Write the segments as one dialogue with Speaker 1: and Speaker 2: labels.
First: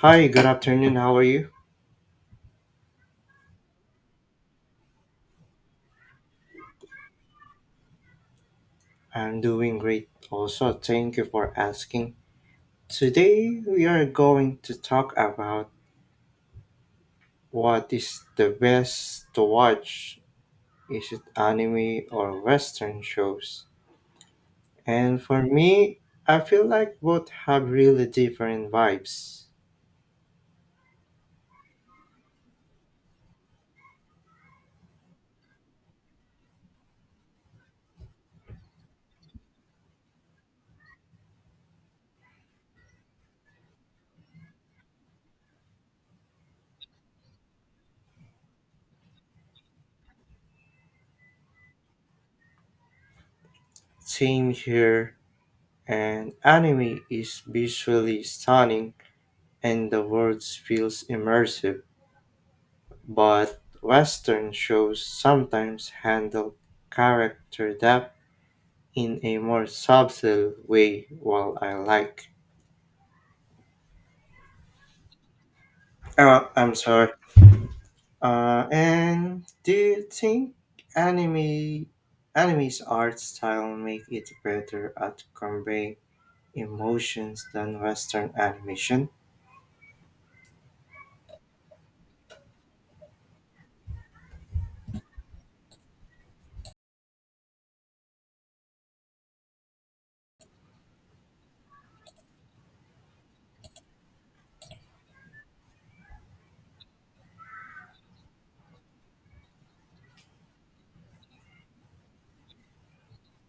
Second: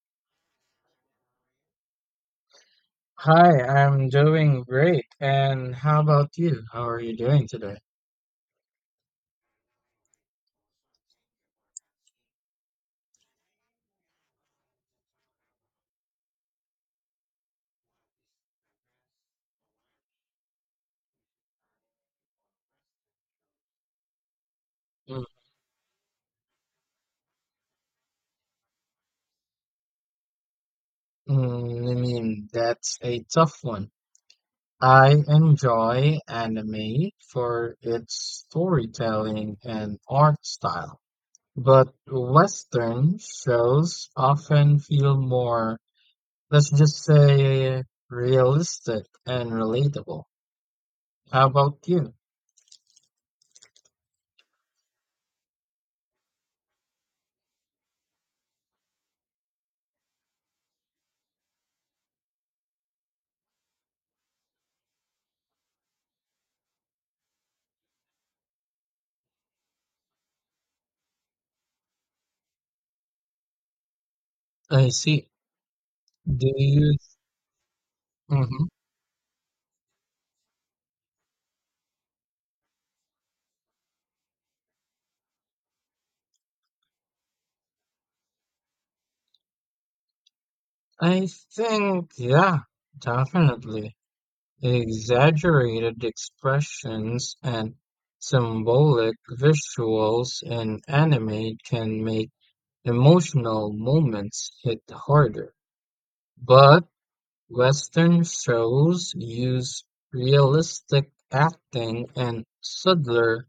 Speaker 1: Hi, good afternoon. How are you?
Speaker 2: Hi, I'm doing great. And how about you? How are you doing today?
Speaker 1: I'm doing great. Also, thank you for asking. Today, we are going to talk about what is the best to watch. Is it anime or Western shows? And
Speaker 2: Mm,
Speaker 1: for me, I feel like both have really different vibes.
Speaker 2: I mean, that's a tough one. I enjoy anime for its storytelling and art style, but Western shows often feel more, let's just say, realistic and relatable. How about you?
Speaker 1: Same here. And anime is visually stunning and the world feels immersive but Western shows sometimes handle character depth in a more subtle way, while I like.
Speaker 2: I see.
Speaker 1: Oh,
Speaker 2: Do
Speaker 1: I'm
Speaker 2: you?
Speaker 1: sorry.
Speaker 2: Mhm.
Speaker 1: And do you think anime anime's art style make it better at conveying emotions than Western animation?
Speaker 2: I think, yeah, definitely. Exaggerated expressions and symbolic visuals in anime can make emotional moments hit harder, but Western shows use realistic acting and subtler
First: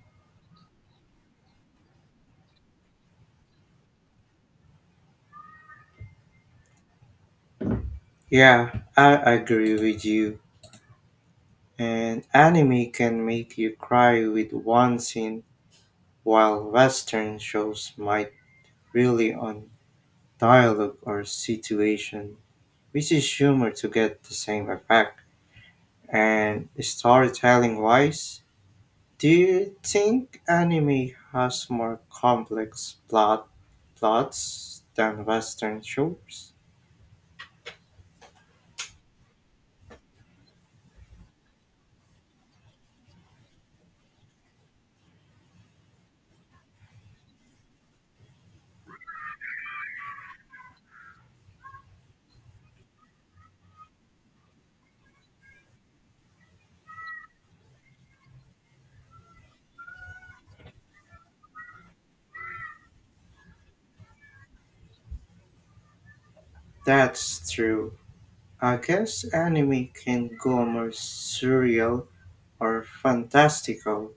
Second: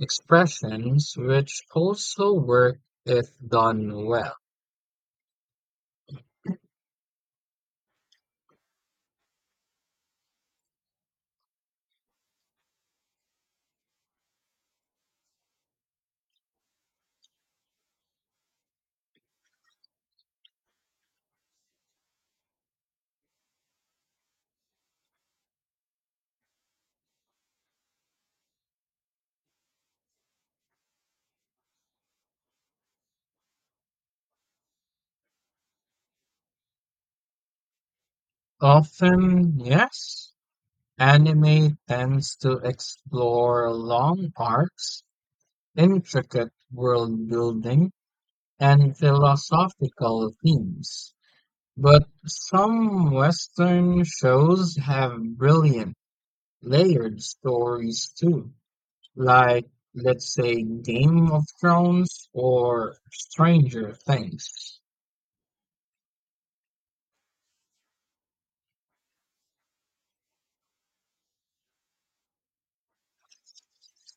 Speaker 2: expressions, which also work if done well.
Speaker 1: Yeah, I agree with you. And anime can make you cry with one scene, while Western shows might really on dialogue or situation, which is humor to get the same effect. And storytelling wise, do you think anime has more complex plots than Western shows?
Speaker 2: Often, yes, anime tends to explore long arcs intricate world building, and philosophical themes. But some Western shows have brilliant, layered stories too, like, let's say, Game of Thrones or Stranger Things.
Speaker 1: That's true. I guess anime can go more surreal or fantastical,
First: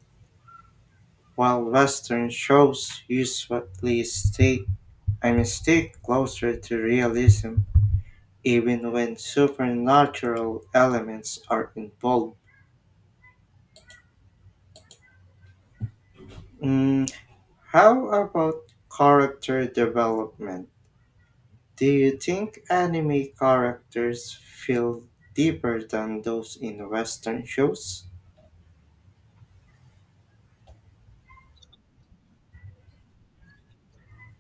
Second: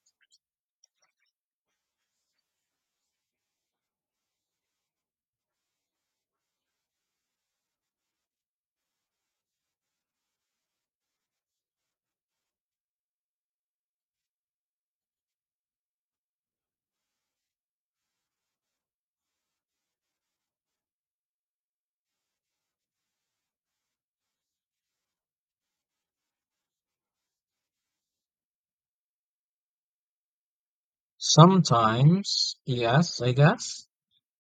Speaker 1: while Western shows usually stay stick closer to realism. Even when supernatural elements are involved. Mm, how about character development? Do you think anime characters feel deeper than those in Western shows?
Speaker 2: Sometimes, yes, I guess,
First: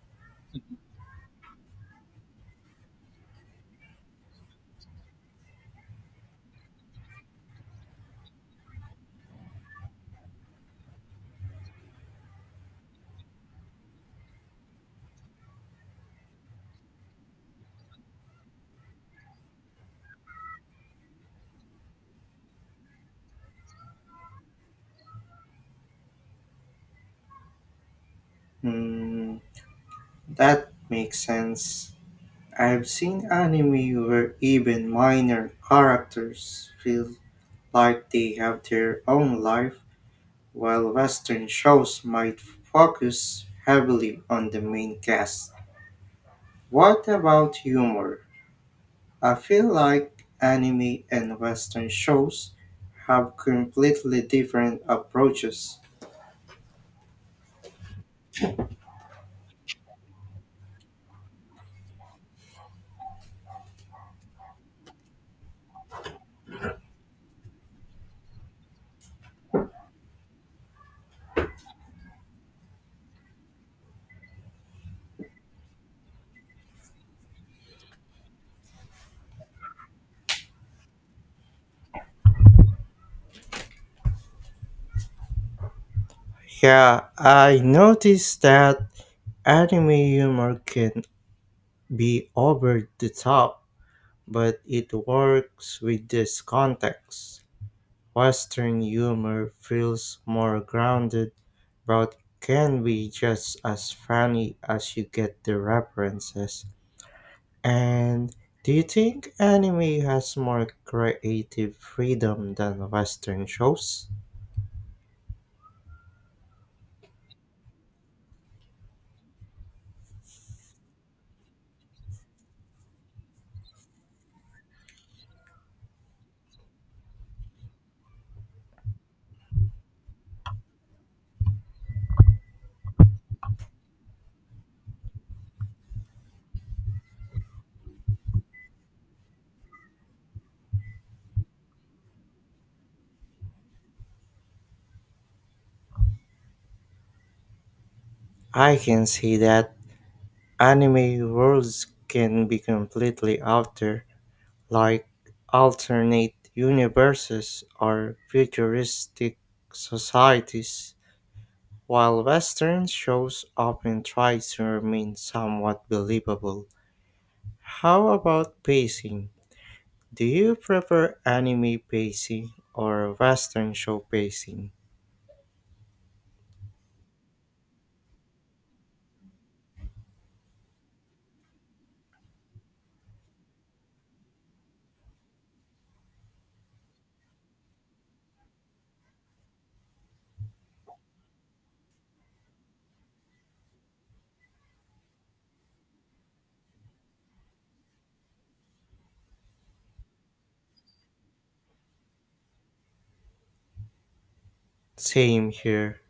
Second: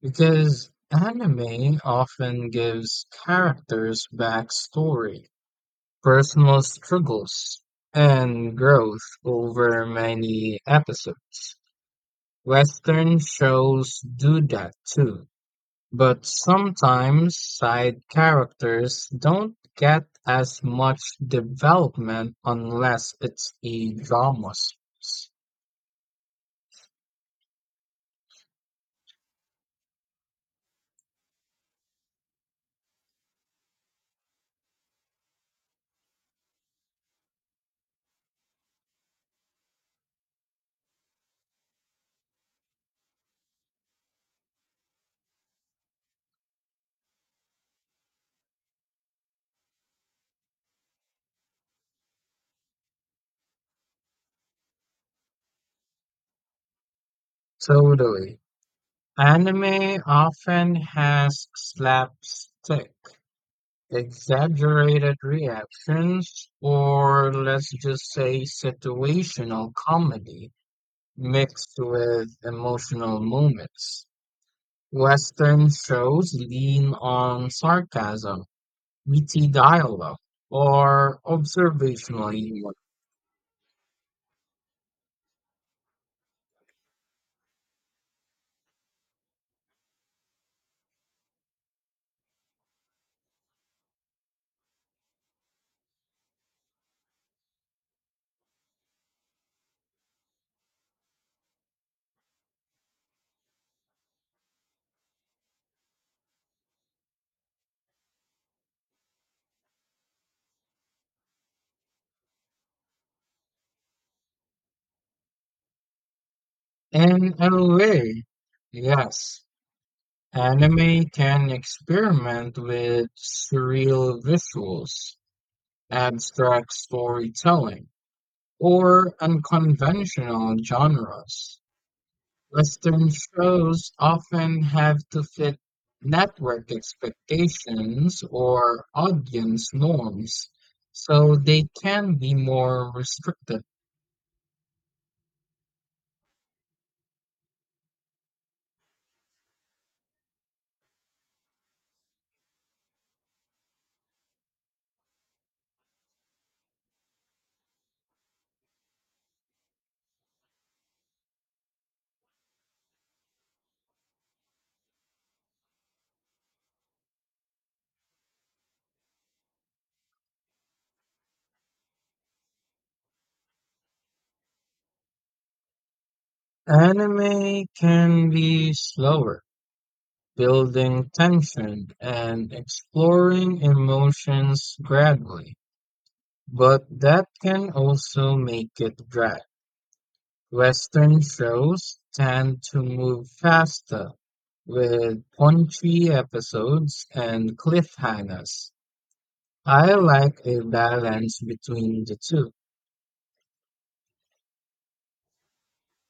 Speaker 2: because anime often gives characters backstory personal struggles and growth over many episodes. Western shows do that too, but sometimes side characters don't get as much development unless it's a drama series.
Speaker 1: Mm, that makes sense. I've seen anime where even minor characters feel like they have their own life. While Western shows might focus heavily on the main cast. What about humor? I feel like anime and Western shows have completely different approaches.
Speaker 2: Totally. Anime often has slapstick exaggerated reactions, or let's just say situational comedy mixed with emotional moments. Western shows lean on sarcasm, witty dialogue, or observational humor.
Speaker 1: Yeah, I noticed that anime humor can be over the top, but it works with this context. Western humor feels more grounded but can be just as funny as you get the references. And do you think anime has more creative freedom than Western shows?
Speaker 2: And in a way, yes, anime can experiment with surreal visuals, abstract storytelling or unconventional genres. Western shows often have to fit network expectations or audience norms, so they can be more restricted.
Speaker 1: I can see that anime worlds can be completely out there, like alternate universes or futuristic societies, while Western shows often try to remain somewhat believable. How about pacing? Do you prefer anime pacing or western show pacing?
Speaker 2: Anime can be slower, building tension and exploring emotions gradually, but that can also make it drag. Western shows tend to move faster, with punchy episodes and cliffhangers. I like a balance between the two.
Speaker 1: Same here.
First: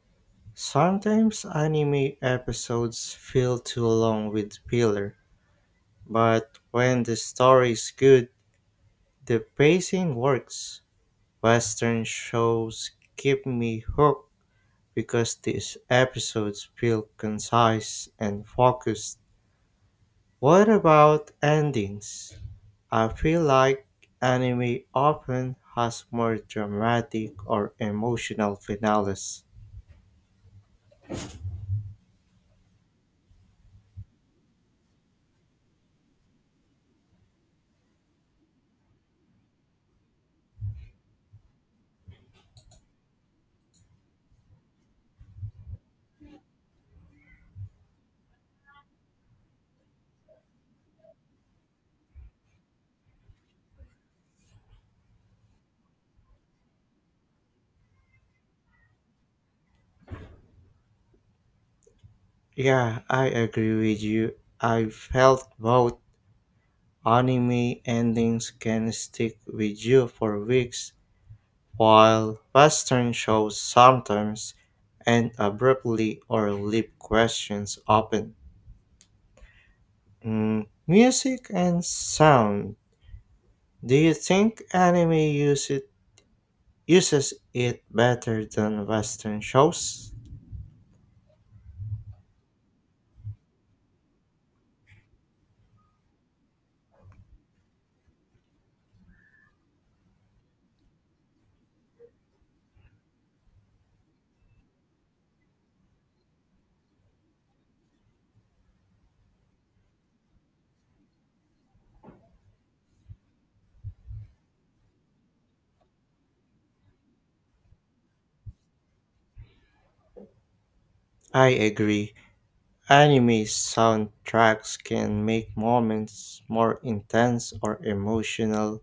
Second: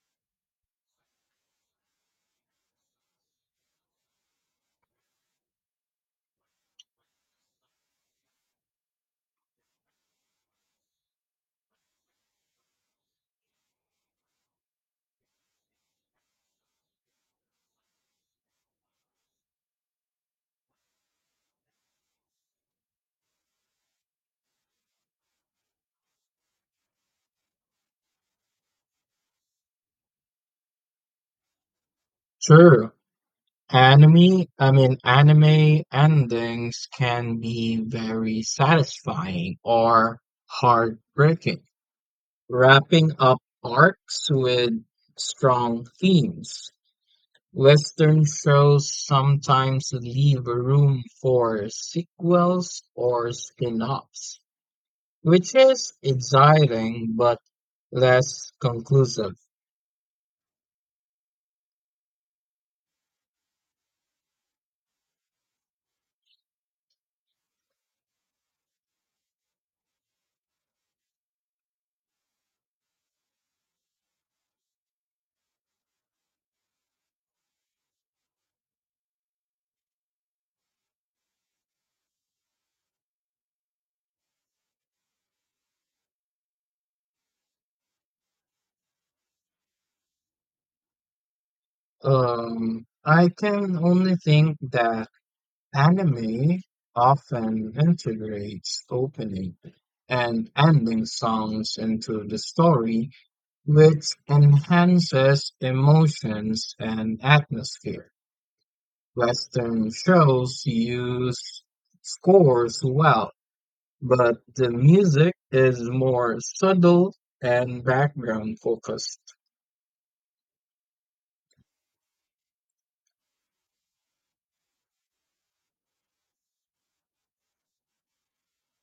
Speaker 1: Sometimes anime episodes feel too long with filler, but when the story is good, the pacing works. Western shows keep me hooked because these episodes feel concise and focused. What about endings? I feel like anime often has more dramatic or emotional finales.
Speaker 2: True, anime endings can be very satisfying or heartbreaking, wrapping up arcs with strong themes. Western shows sometimes leave room for sequels or spin-offs, which is exciting but less conclusive.
Speaker 1: Yeah, I agree with you. I felt both anime endings can stick with you for weeks, while Western shows sometimes end abruptly or leave questions open. Mm, music and sound. Do you think anime uses it better than Western shows.
Speaker 2: I can only think that anime often integrates opening and ending songs into the story, which enhances emotions and atmosphere. Western shows use scores well, but the music is more subtle and background focused.
Speaker 1: I agree. Anime soundtracks can make moments more intense or emotional,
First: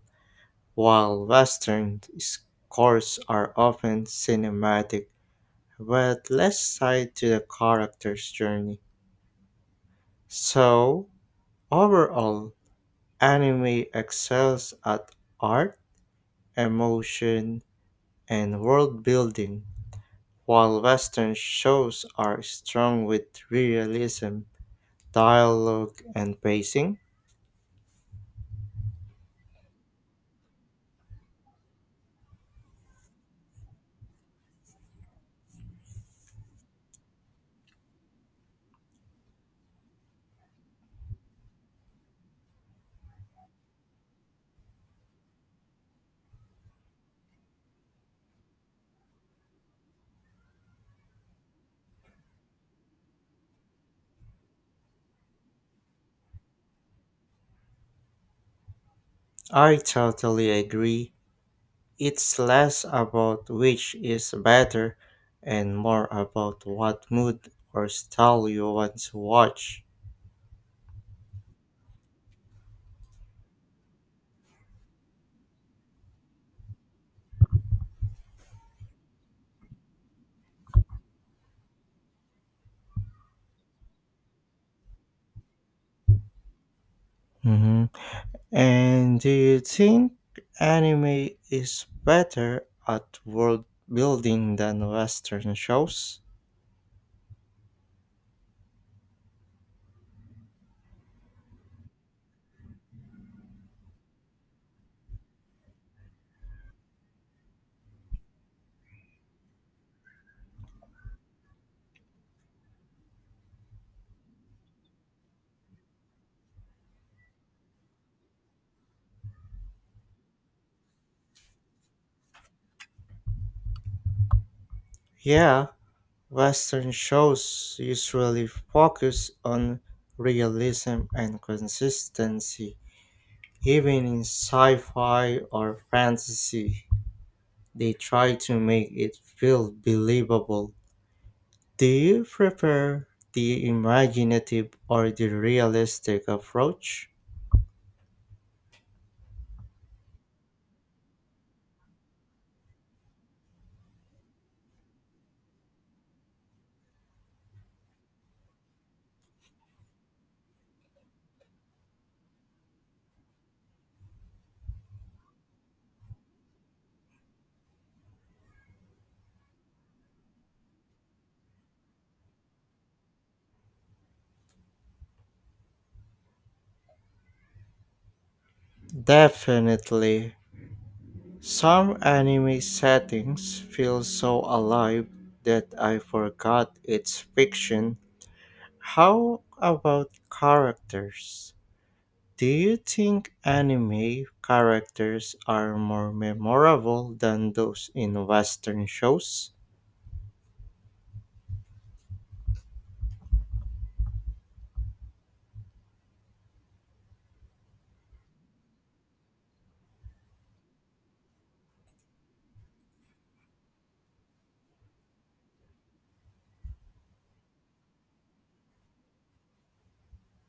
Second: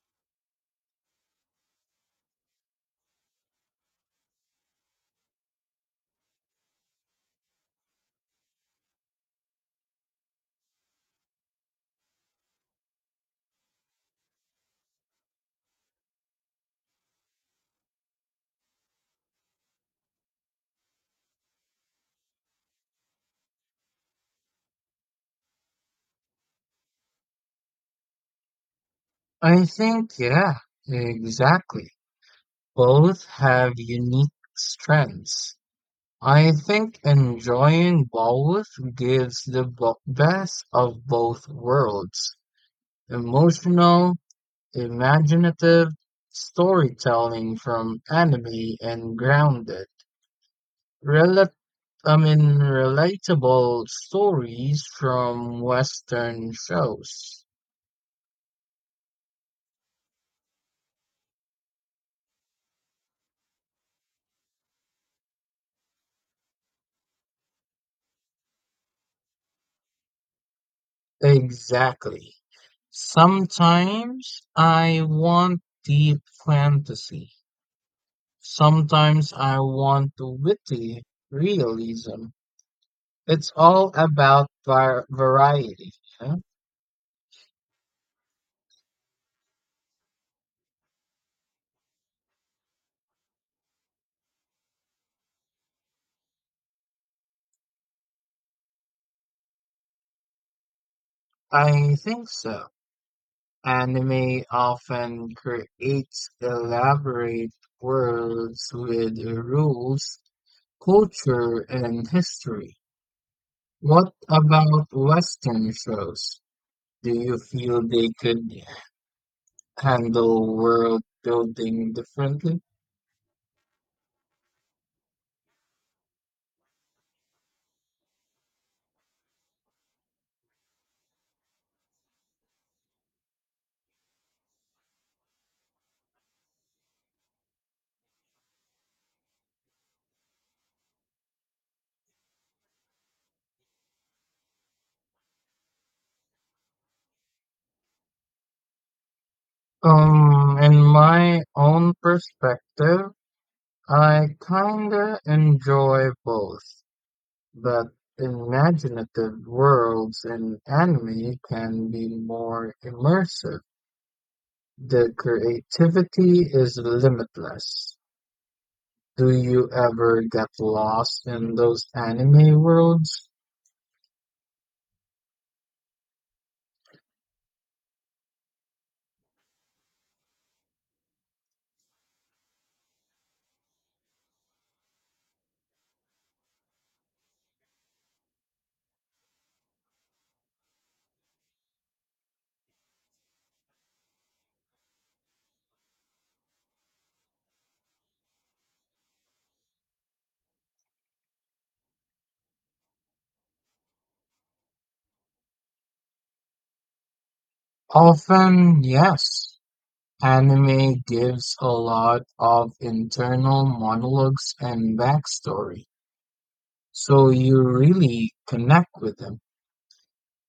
Speaker 1: while Western scores are often cinematic but less tied to the character's journey. So, overall, anime excels at art, emotion, and world building. While Western shows are strong with realism, dialogue, and pacing,
Speaker 2: I think, yeah, exactly. Both have unique strengths. I think enjoying both gives the best of both worlds emotional, imaginative storytelling from anime and grounded, I mean, relatable stories from Western shows.
Speaker 1: I totally agree. It's less about which is better and more about what mood or style you want to watch.
Speaker 2: Exactly. Sometimes I want deep fantasy. Sometimes I want witty realism. It's all about variety, you know?
Speaker 1: Mhm. And do you think anime is better at world building than Western shows?
Speaker 2: I think so. Anime often creates elaborate worlds with rules, culture, and history. What about Western shows? Do you feel they could handle world building differently?
Speaker 1: Yeah, Western shows usually focus on realism and consistency. Even in sci fi or fantasy, they try to make it feel believable. Do you prefer the imaginative or the realistic approach?
Speaker 2: In my own perspective, I kinda enjoy both. But imaginative worlds in anime can be more immersive. The creativity is limitless. Do you ever get lost in those anime worlds?
Speaker 1: Definitely. Some anime settings feel so alive that I forgot it's fiction. How about characters? Do you think anime characters are more memorable than those in Western shows?
Speaker 2: Often, yes. Anime gives a lot of internal monologues and backstory, so you really connect with them.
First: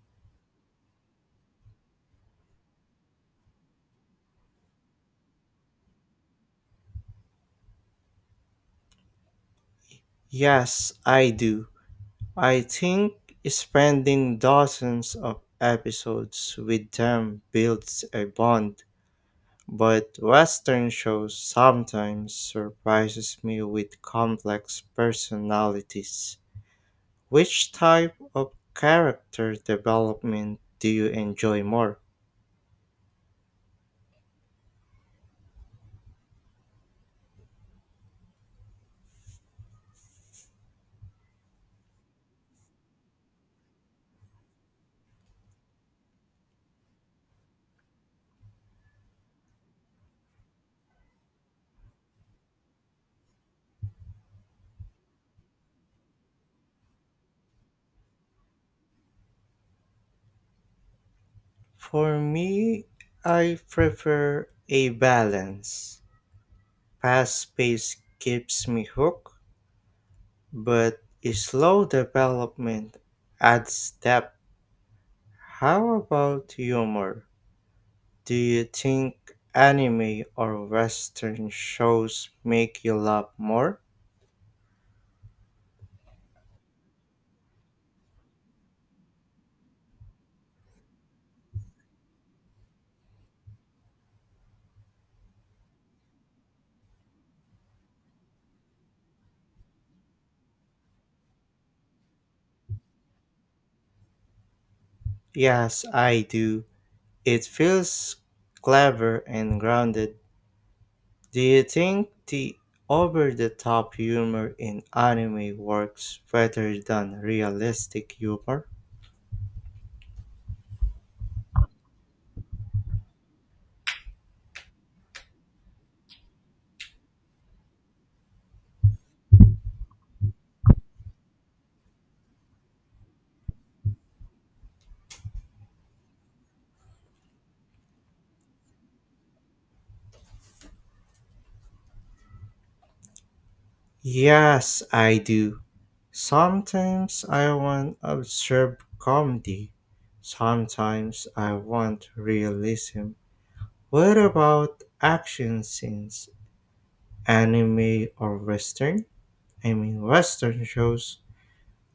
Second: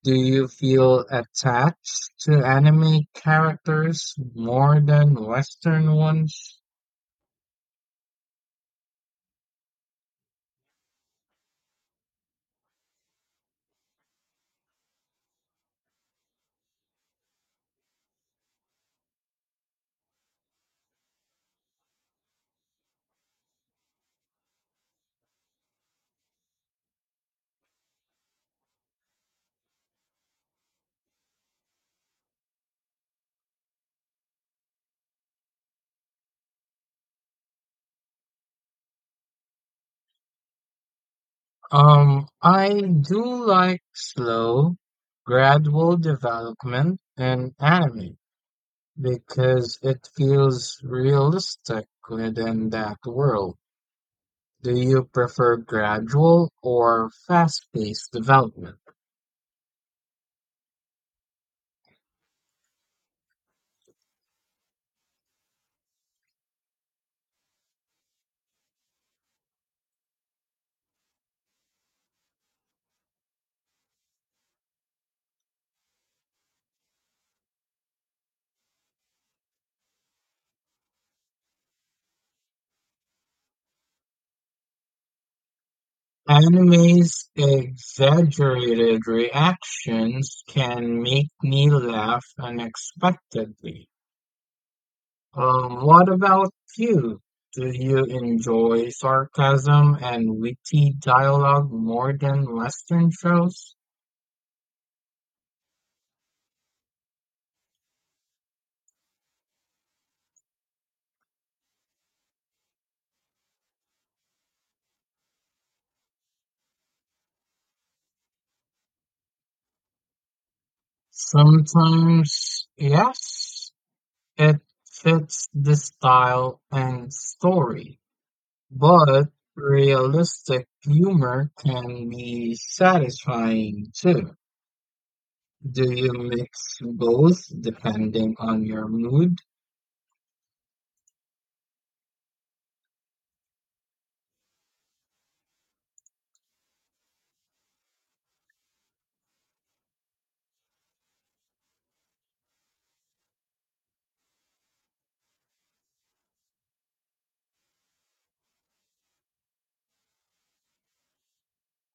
Speaker 2: Do you feel attached to anime characters more than Western ones?
Speaker 1: Yes, I do. I think spending dozens of episodes with them builds a bond, but Western shows sometimes surprises me with complex personalities. Which type of character development do you enjoy more?
Speaker 2: I do like slow, gradual development in anime because it feels realistic within that world. Do you prefer gradual or fast-paced development?
Speaker 1: For me, I prefer a balance. Fast pace keeps me hooked, but a slow development adds depth. How about humor? Do you think anime or western shows make you laugh more?
Speaker 2: Anime's exaggerated reactions can make me laugh unexpectedly. What about you? Do you enjoy sarcasm and witty dialogue more than Western shows?
Speaker 1: Yes, I do. It feels clever and grounded. Do you think the over the top humor in anime works better than realistic humor?
Speaker 2: Sometimes, yes, it fits the style and story, but realistic humor can be satisfying too. Do you mix both depending on your mood?
Speaker 1: Yes, I do. Sometimes I want absurd comedy. Sometimes I want realism. What about action scenes? Anime or western? I mean western shows.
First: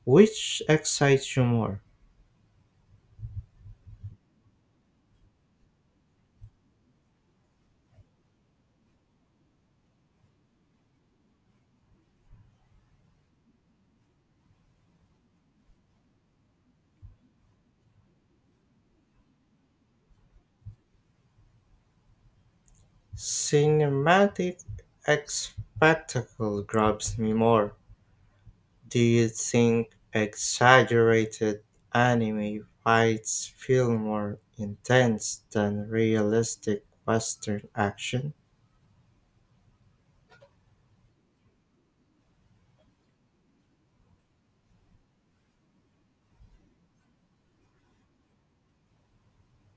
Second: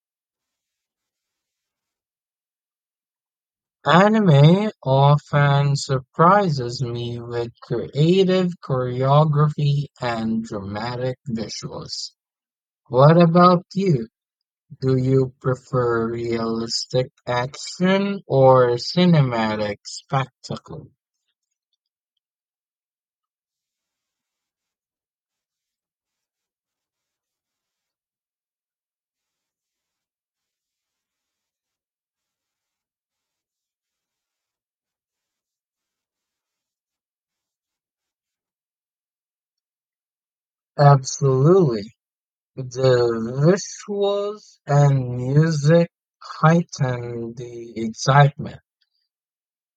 Speaker 1: Which excites you more?
Speaker 2: Anime often surprises me with creative choreography and dramatic visuals. What about you? Do you prefer realistic action or cinematic spectacle?
Speaker 1: Cinematic spectacle grabs me more. Do you think exaggerated anime fights feel more intense than realistic Western action?
Speaker 2: Absolutely. The visuals and music heighten the excitement.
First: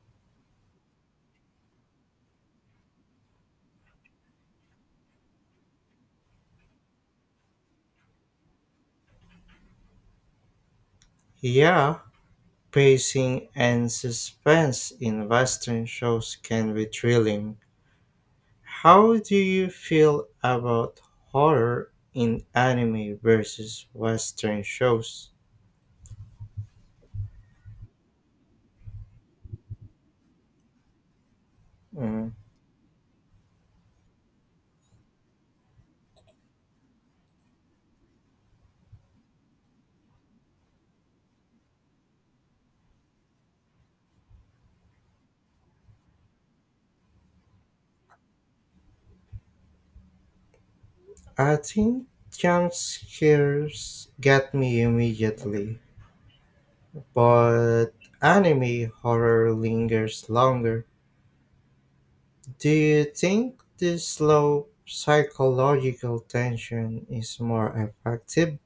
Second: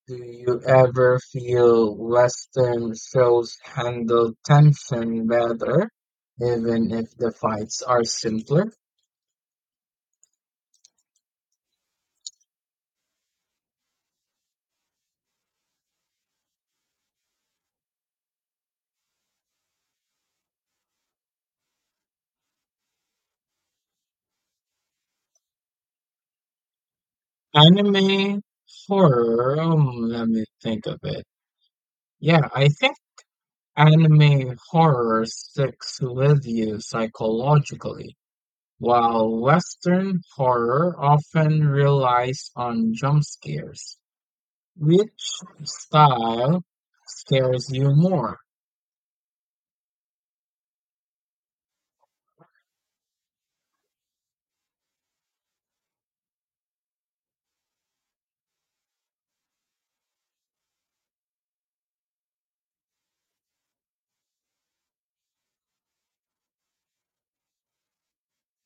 Speaker 2: Do you ever feel Western shows handle tension better, even if the fights are simpler?
Speaker 1: Yeah, pacing and suspense in Western shows can be thrilling. How do you feel about horror in anime versus Western shows?
Speaker 2: Anime, horror, let me think of it.
Speaker 1: Mm,
Speaker 2: Yeah, I think anime horror sticks with you psychologically, while Western horror often relies on jump scares. Which style scares you more?
Speaker 1: I think jump scares get me immediately, but anime horror lingers longer. Do you think this slow psychological tension is more effective?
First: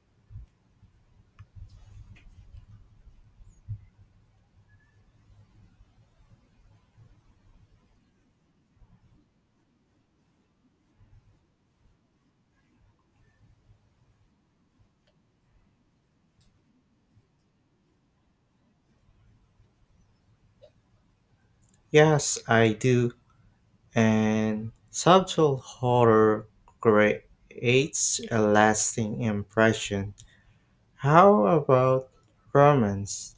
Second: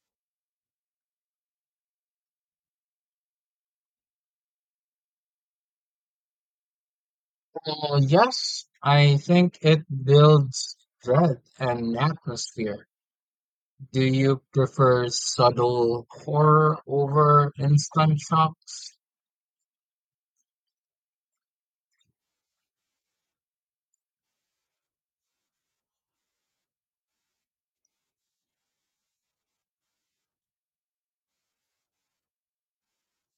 Speaker 2: Well, yes, I think it builds dread and atmosphere. Do you prefer subtle horror over instant shocks?
Speaker 1: Yes, I do. And subtle horror creates a lasting impression. How about romance?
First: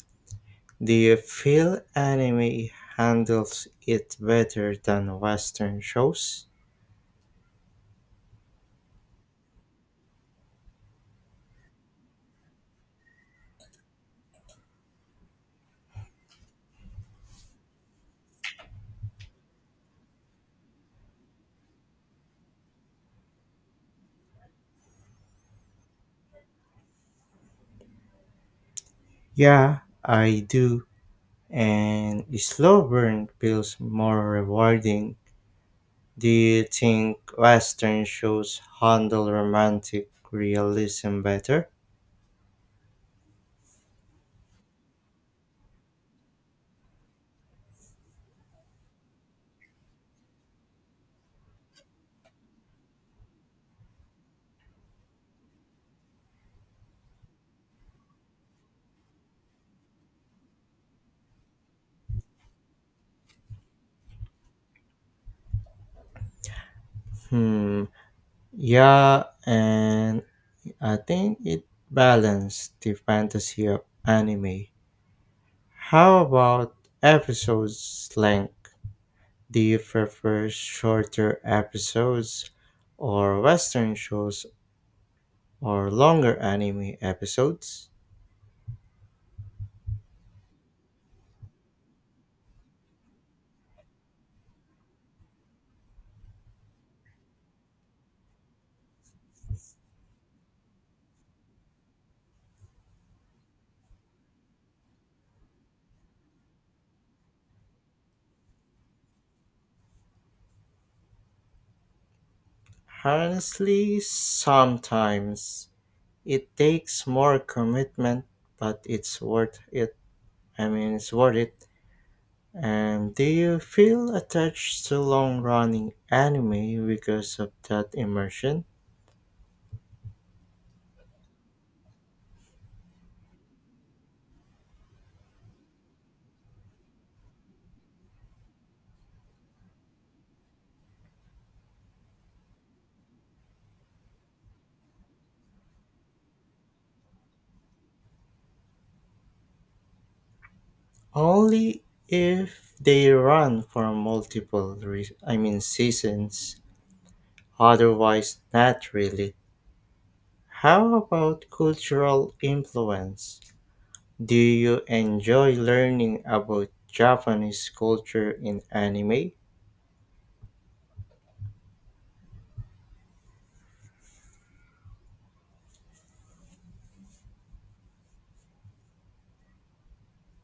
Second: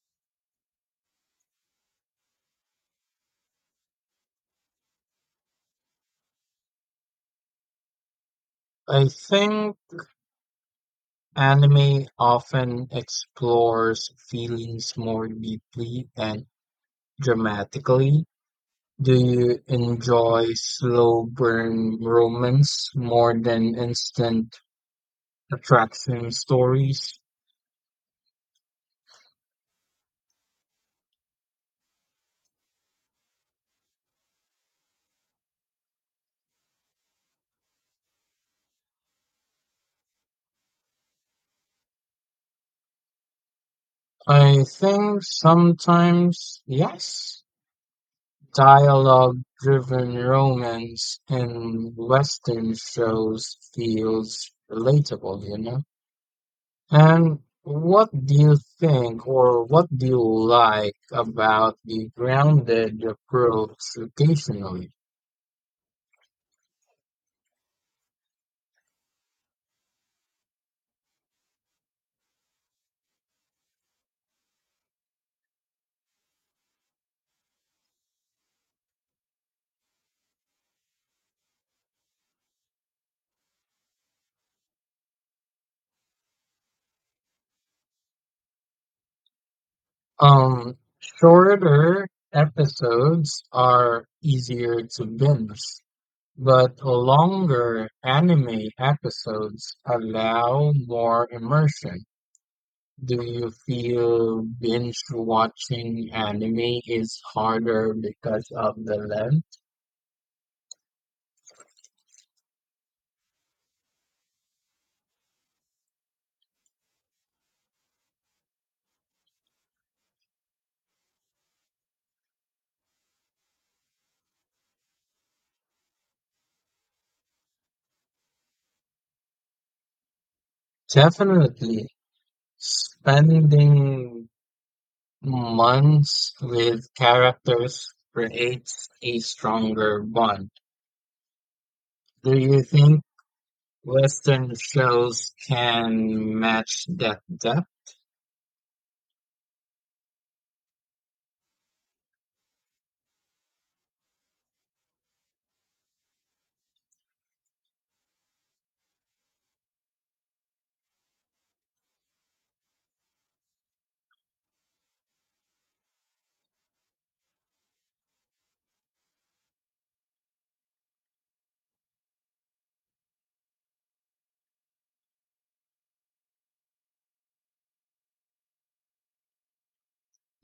Speaker 1: Do you feel anime handles it better than Western shows?
Speaker 2: I think anime often explores feelings more deeply and dramatically. Do you enjoy slow burn romance more than instant attraction stories?
Speaker 1: Yeah, I do. And a slow burn feels more rewarding. Do you think Western shows handle romantic realism better?
Speaker 2: I think sometimes yes. Dialogue-driven romance in Western shows feels relatable, you know? And what do you think or what do you like about the grounded approach occasionally?
Speaker 1: Hmm. Yeah, and I think it balanced the fantasy of anime. How about episodes length? Do you prefer shorter episodes or western shows or longer anime episodes?
Speaker 2: Um, Shorter episodes are easier to binge, but longer anime episodes allow more immersion. Do you feel binge watching anime is harder because of the length?
Speaker 1: Honestly, sometimes it takes more commitment, but it's worth it. It's worth it. And do you feel attached to long running anime because of that immersion?
Speaker 2: Definitely. Spending months with characters creates a stronger bond. Do you think Western shows can match that depth?
Speaker 1: Only if they run for multiple seasons. Otherwise, not really. How about cultural influence? Do you enjoy learning about Japanese culture in anime?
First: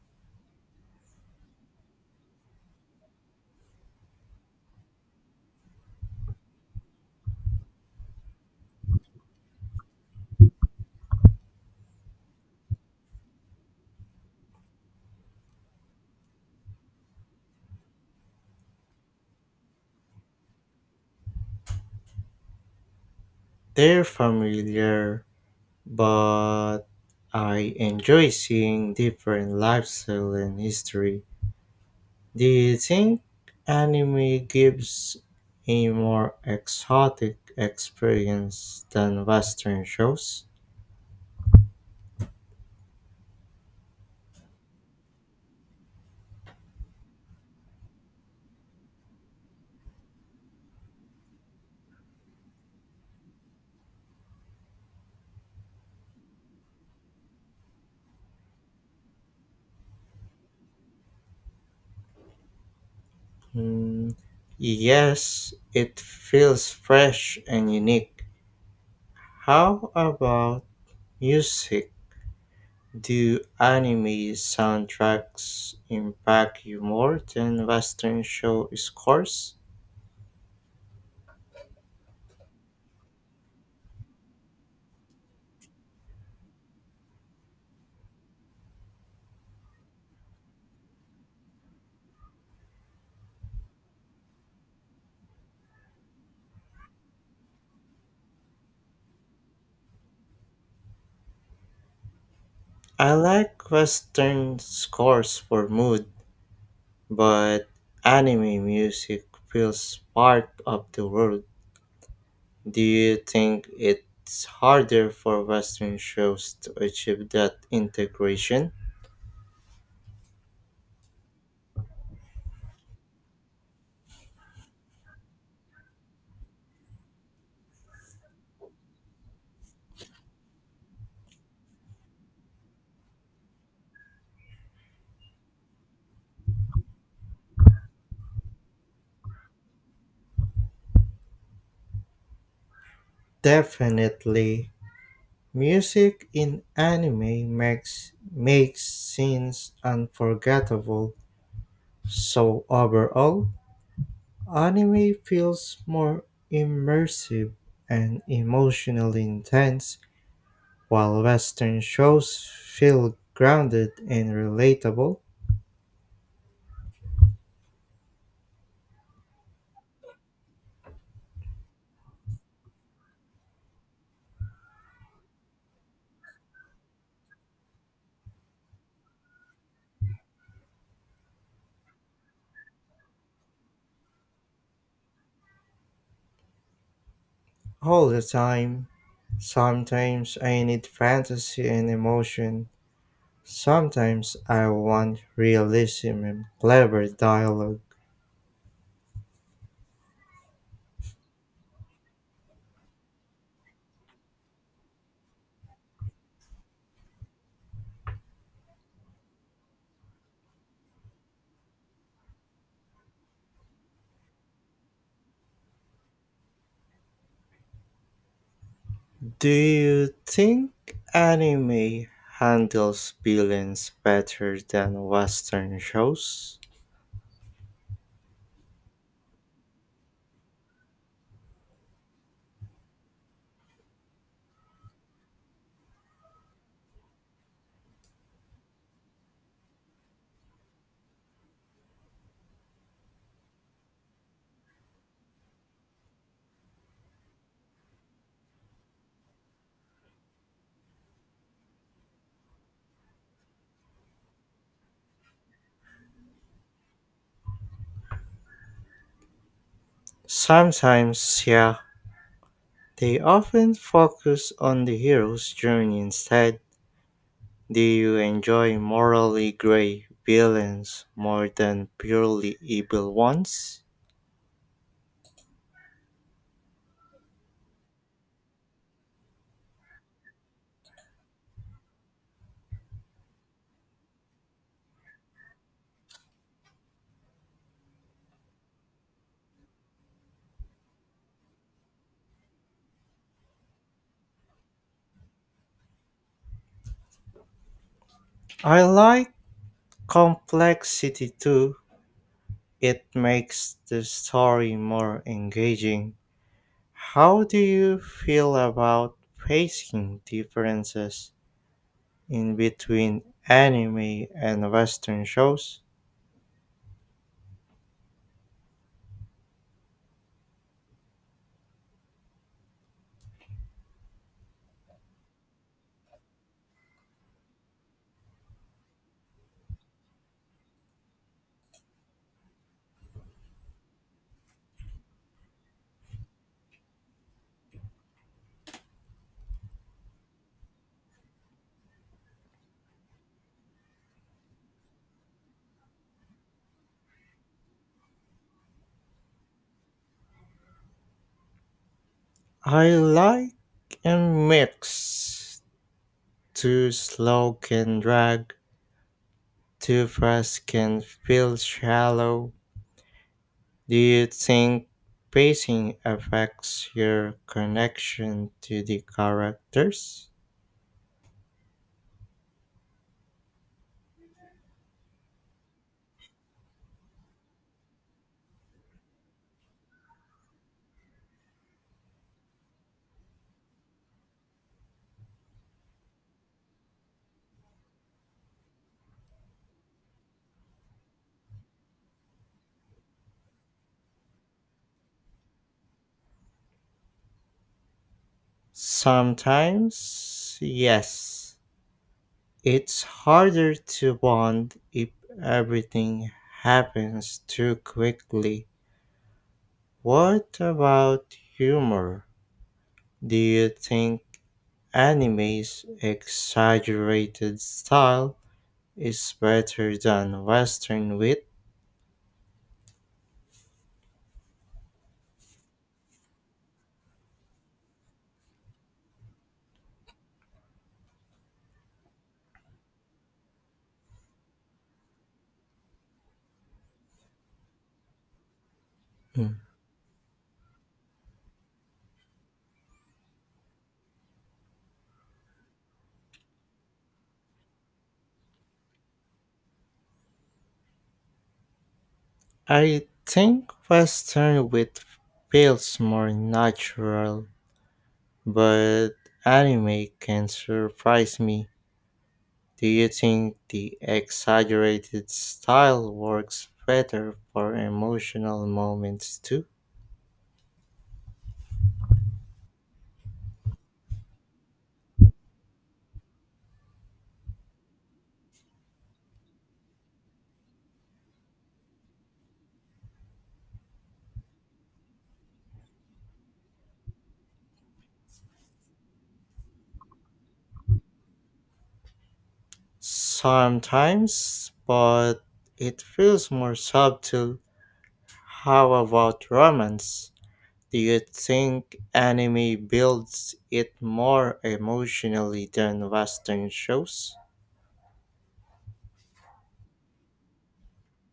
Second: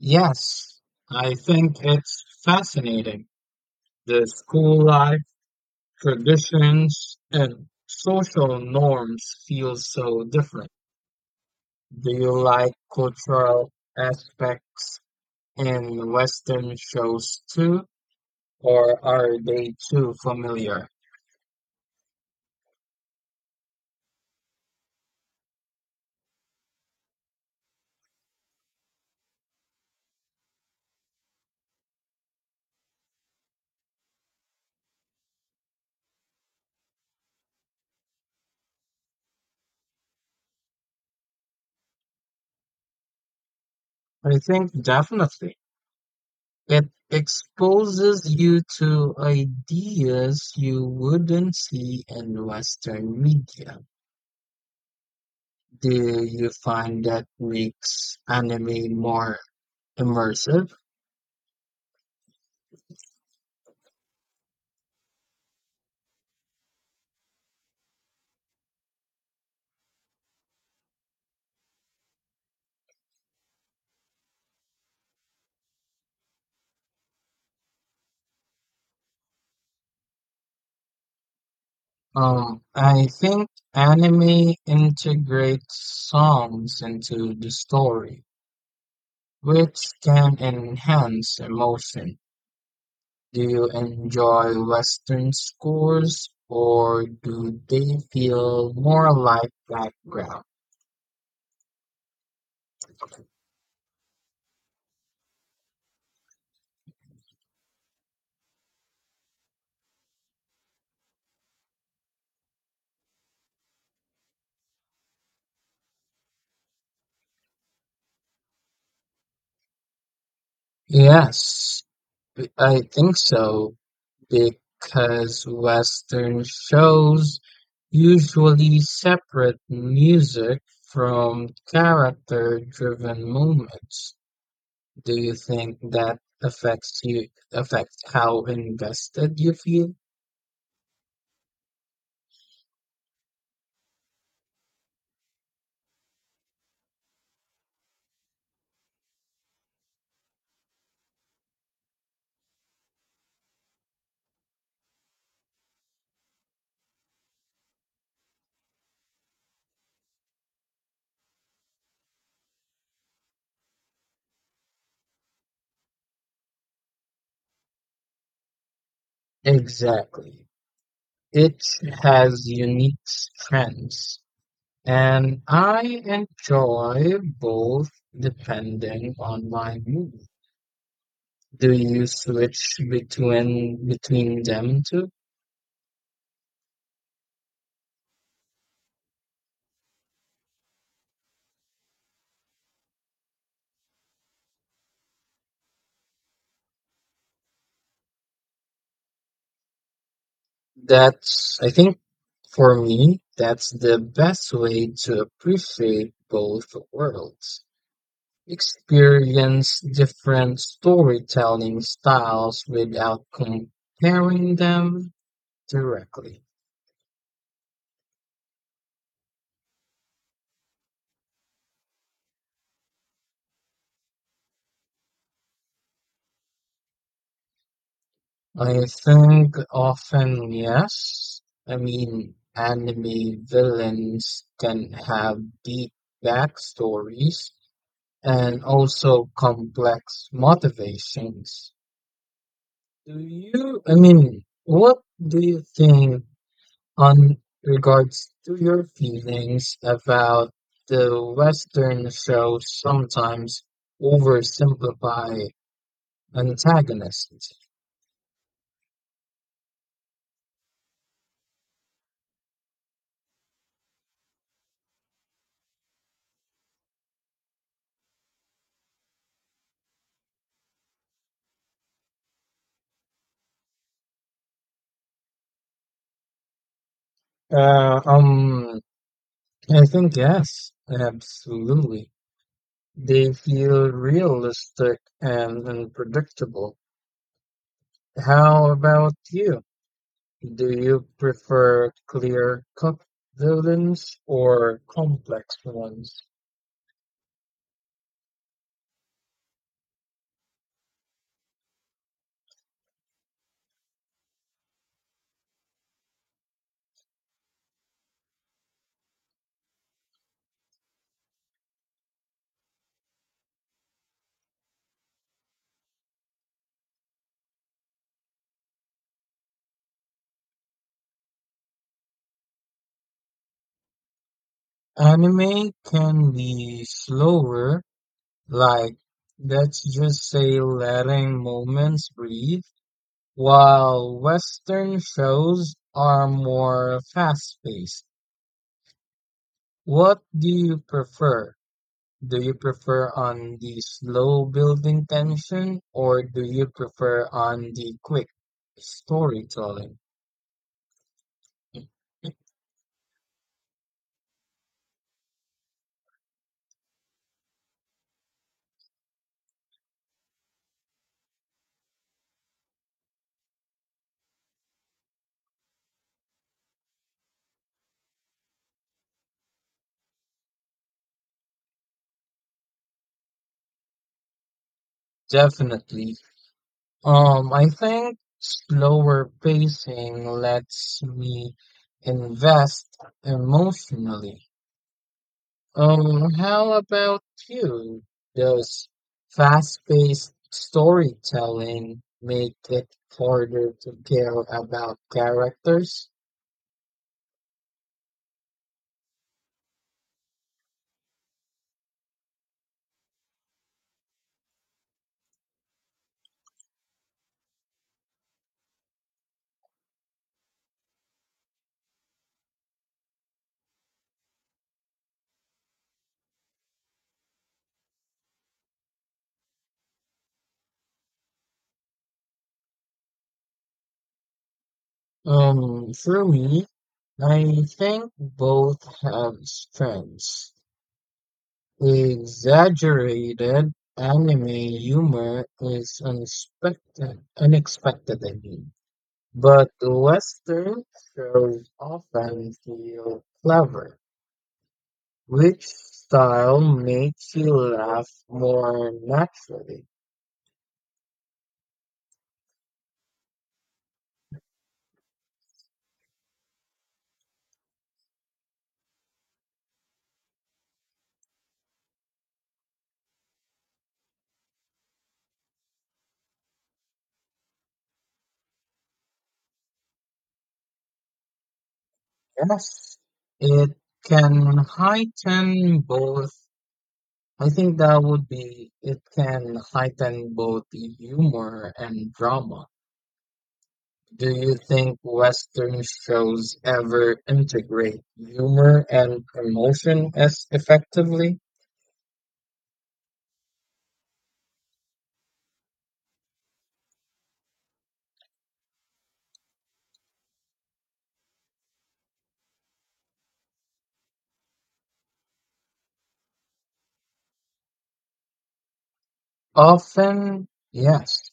Speaker 2: Yes, I think it's fascinating. The school life, traditions and social norms feel so different. Do you like cultural aspects in Western shows too, or are they too familiar?
Speaker 1: They're familiar, but I enjoy seeing different lifestyle and history. Do you think anime gives a more exotic experience than Western shows?
Speaker 2: I think definitely. It exposes you to ideas you wouldn't see in Western media. Do you find that makes anime more immersive?
Speaker 1: Hmm, yes, it feels fresh and unique. How about music? Do anime soundtracks impact you more than Western show scores?
Speaker 2: I think anime integrates songs into the story, which can enhance emotion. Do you enjoy Western scores or do they feel more like background?
Speaker 1: I like Western scores for mood, but anime music feels part of the world. Do you think it's harder for Western shows to achieve that integration?
Speaker 2: Yes, I think so, because Western shows usually separate music from character driven moments. Do you think that affects how invested you feel?
Speaker 1: Definitely. Music in anime makes scenes unforgettable. So overall, anime feels more immersive and emotionally intense, while western shows feel grounded and relatable
Speaker 2: Exactly. It has unique strengths, and I enjoy both depending on my mood. Do you switch between them two?
Speaker 1: all the time. Sometimes I need fantasy and emotion. Sometimes I want realism and clever dialogue.
Speaker 2: That's I think for me, that's the best way to appreciate both worlds, experience different storytelling styles without comparing them directly.
Speaker 1: Do you think anime handles villains better than Western shows?
Speaker 2: I think often yes. I mean, anime villains can have deep backstories and also complex motivations. Do you, I mean, what do you think on regards to your feelings about the Western shows sometimes oversimplify antagonists.
Speaker 1: Sometimes, yeah. They often focus on the hero's journey instead. Do you enjoy morally gray villains more than purely evil ones?
Speaker 2: Uh, um, I think yes, absolutely. They feel realistic and unpredictable. How about you? Do you prefer clear-cut villains or complex ones?
Speaker 1: I like complexity too. It makes the story more engaging. How do you feel about facing differences in between anime and Western shows?
Speaker 2: Anime can be slower. Like, let's just say letting moments breathe, while Western shows are more fast-paced. What do you prefer? Do you prefer on the slow building tension, or do you prefer on the quick storytelling?
Speaker 1: I like a mix. Too slow can drag, too fast can feel shallow. Do you think pacing affects your connection to the characters?
Speaker 2: Definitely. I think slower pacing lets me invest emotionally. How about you? Does fast-paced storytelling make it harder to care about characters?
Speaker 1: Sometimes, yes. It's harder to bond if everything happens too quickly. What about humor? Do you think anime's exaggerated style is better than Western wit?
Speaker 2: For me, I think both have strengths. Exaggerated anime humor is unexpected, I mean.
Speaker 1: Mm.
Speaker 2: But Western shows often feel clever. Which style makes you laugh more naturally?
Speaker 1: I think Western wit feels more natural, but anime can surprise me. Do you think the exaggerated style works better for emotional moments too?
Speaker 2: Yes, it can heighten both. I think that would be it can heighten both humor and drama. Do you think Western shows ever integrate humor and emotion as effectively?
Speaker 1: Sometimes, but it feels more subtle. How about romance? Do you think anime builds it more emotionally than Western shows?
Speaker 2: Often, yes.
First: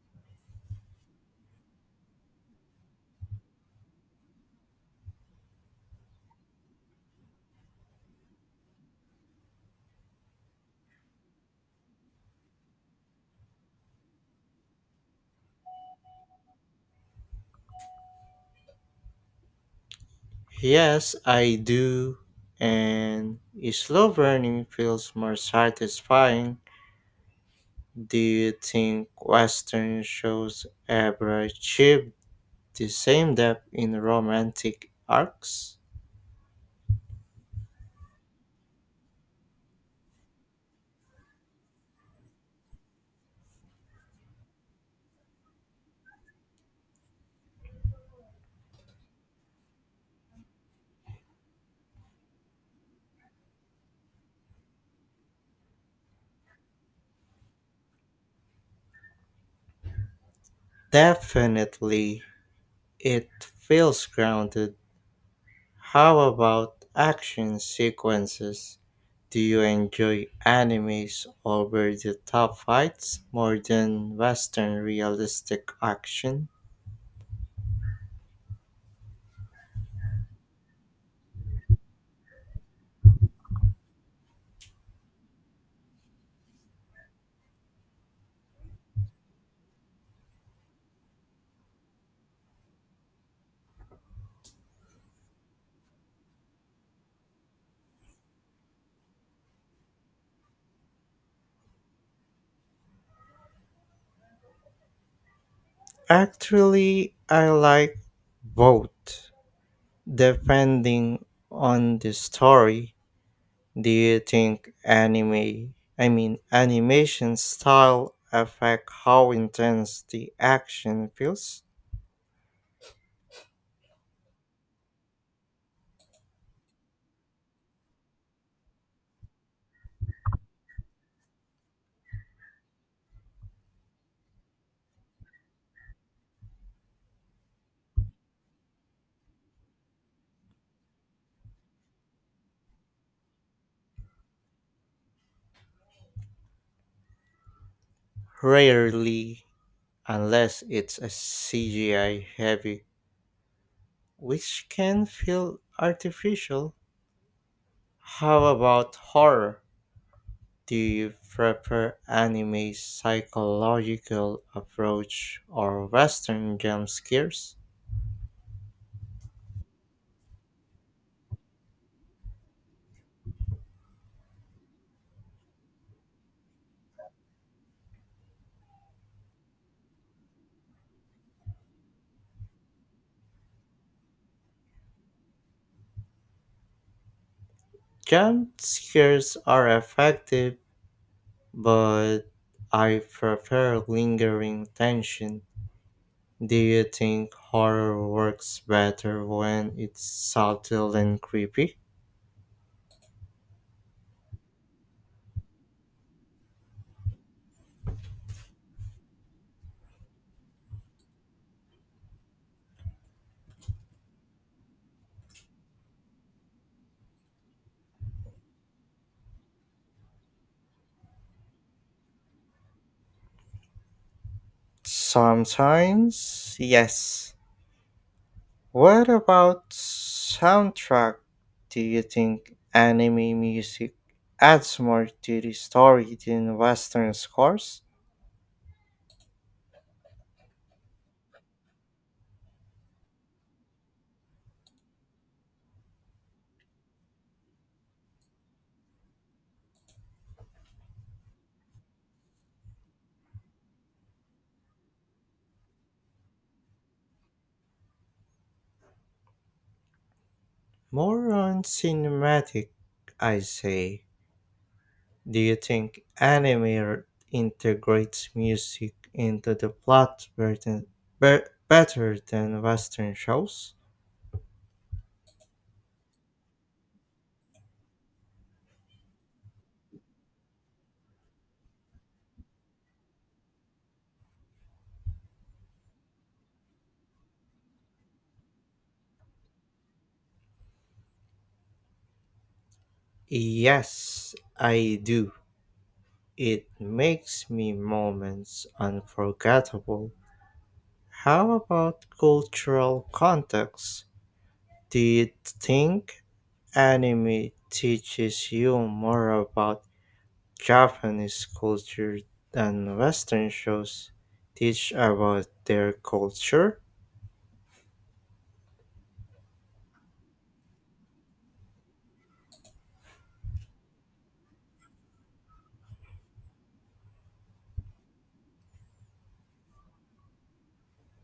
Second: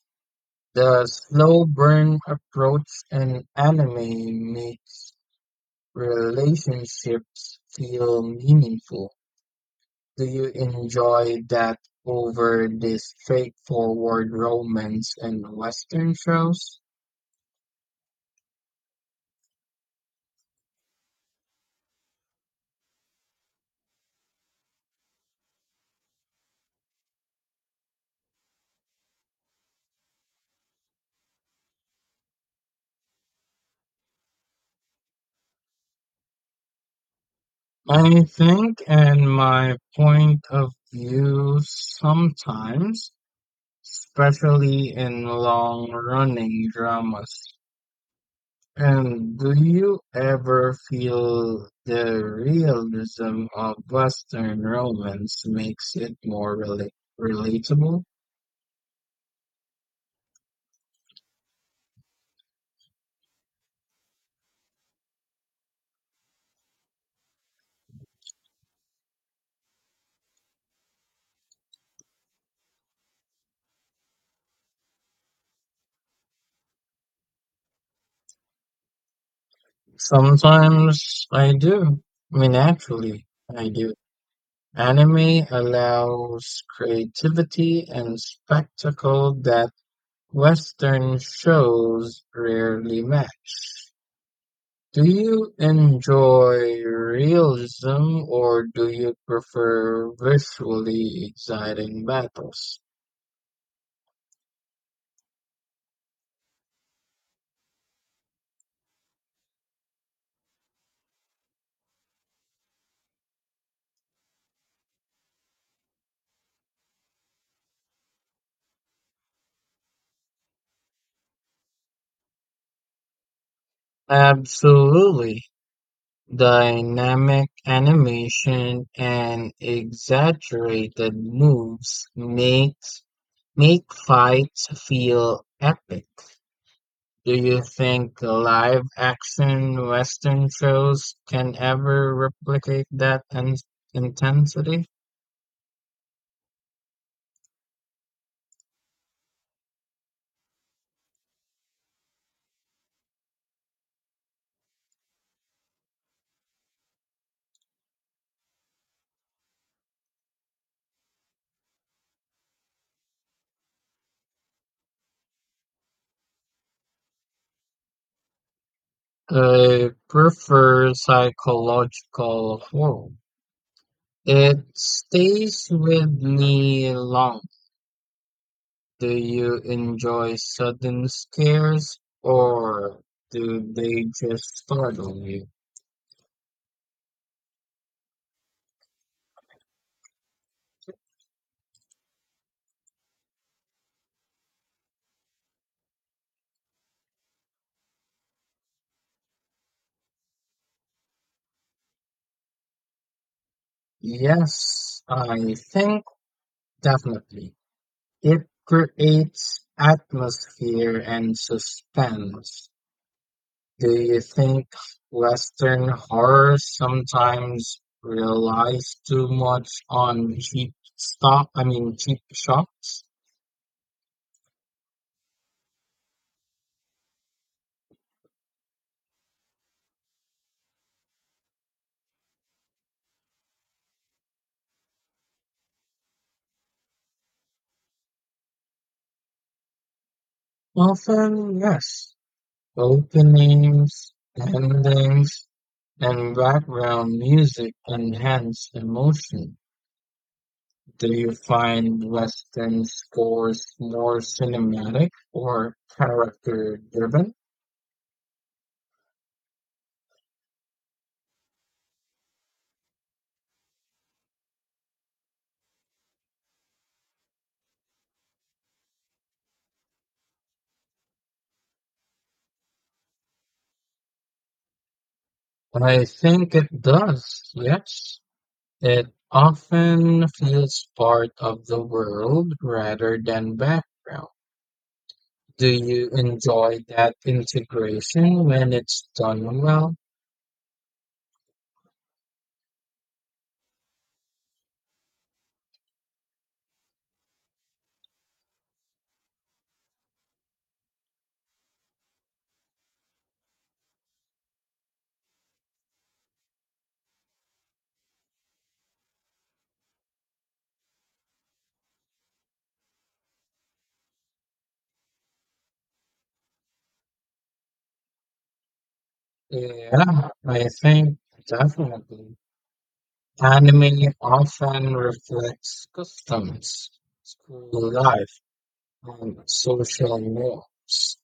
Speaker 2: The slow burn approach in anime makes relationships feel meaningful. Do you enjoy that over the straightforward romance and Western shows?
Speaker 1: Yes, I do, and slow burning feels more satisfying. Do you think Western shows ever achieve the same depth in romantic arcs?
Speaker 2: I think, and my point of view sometimes, especially in long running dramas. And do you ever feel the realism of Western romance makes it more relatable?
Speaker 1: Definitely, it feels grounded. How about action sequences? Do you enjoy animes over the top fights more than Western realistic action?
Speaker 2: Sometimes I do. I mean, actually, I do. Anime allows creativity and spectacle that Western shows rarely match. Do you enjoy realism or do you prefer visually exciting battles?
Speaker 1: Actually, I like both, depending on the story. Do you think animation style affect how intense the action feels?
Speaker 2: Absolutely. Dynamic animation and exaggerated moves make fights feel epic. Do you think live action Western shows can ever replicate that intensity?
Speaker 1: Rarely, unless it's a CGI heavy, which can feel artificial. How about horror? Do you prefer anime's psychological approach or Western jump scares?
Speaker 2: I prefer psychological horror. It stays with me long. Do you enjoy sudden scares or do they just startle you?
Speaker 1: Jump scares are effective but I prefer lingering tension. Do you think horror works better when it's subtle and creepy?
Speaker 2: Yes, I think definitely. It creates atmosphere and suspense. Do you think Western horror sometimes relies too much on cheap stock? I mean, cheap shots?
Speaker 1: Sometimes, yes. What about soundtrack? Do you think anime music adds more to the story than Western scores?
Speaker 2: Often, yes. Openings, endings, and background music enhance emotion. Do you find Western scores more cinematic or character driven?
Speaker 1: More on cinematic, I say. Do you think anime integrates music into the plot better than Western shows?
Speaker 2: I think it does, yes. It often feels part of the world rather than background. Do you enjoy that integration when it's done well?
Speaker 1: Yes, I do. It makes me moments unforgettable. How about cultural context? Do you think anime teaches you more about Japanese culture than Western shows teach about their culture?
Speaker 2: Yeah, I think definitely. Anime often reflects customs, school life, and social norms.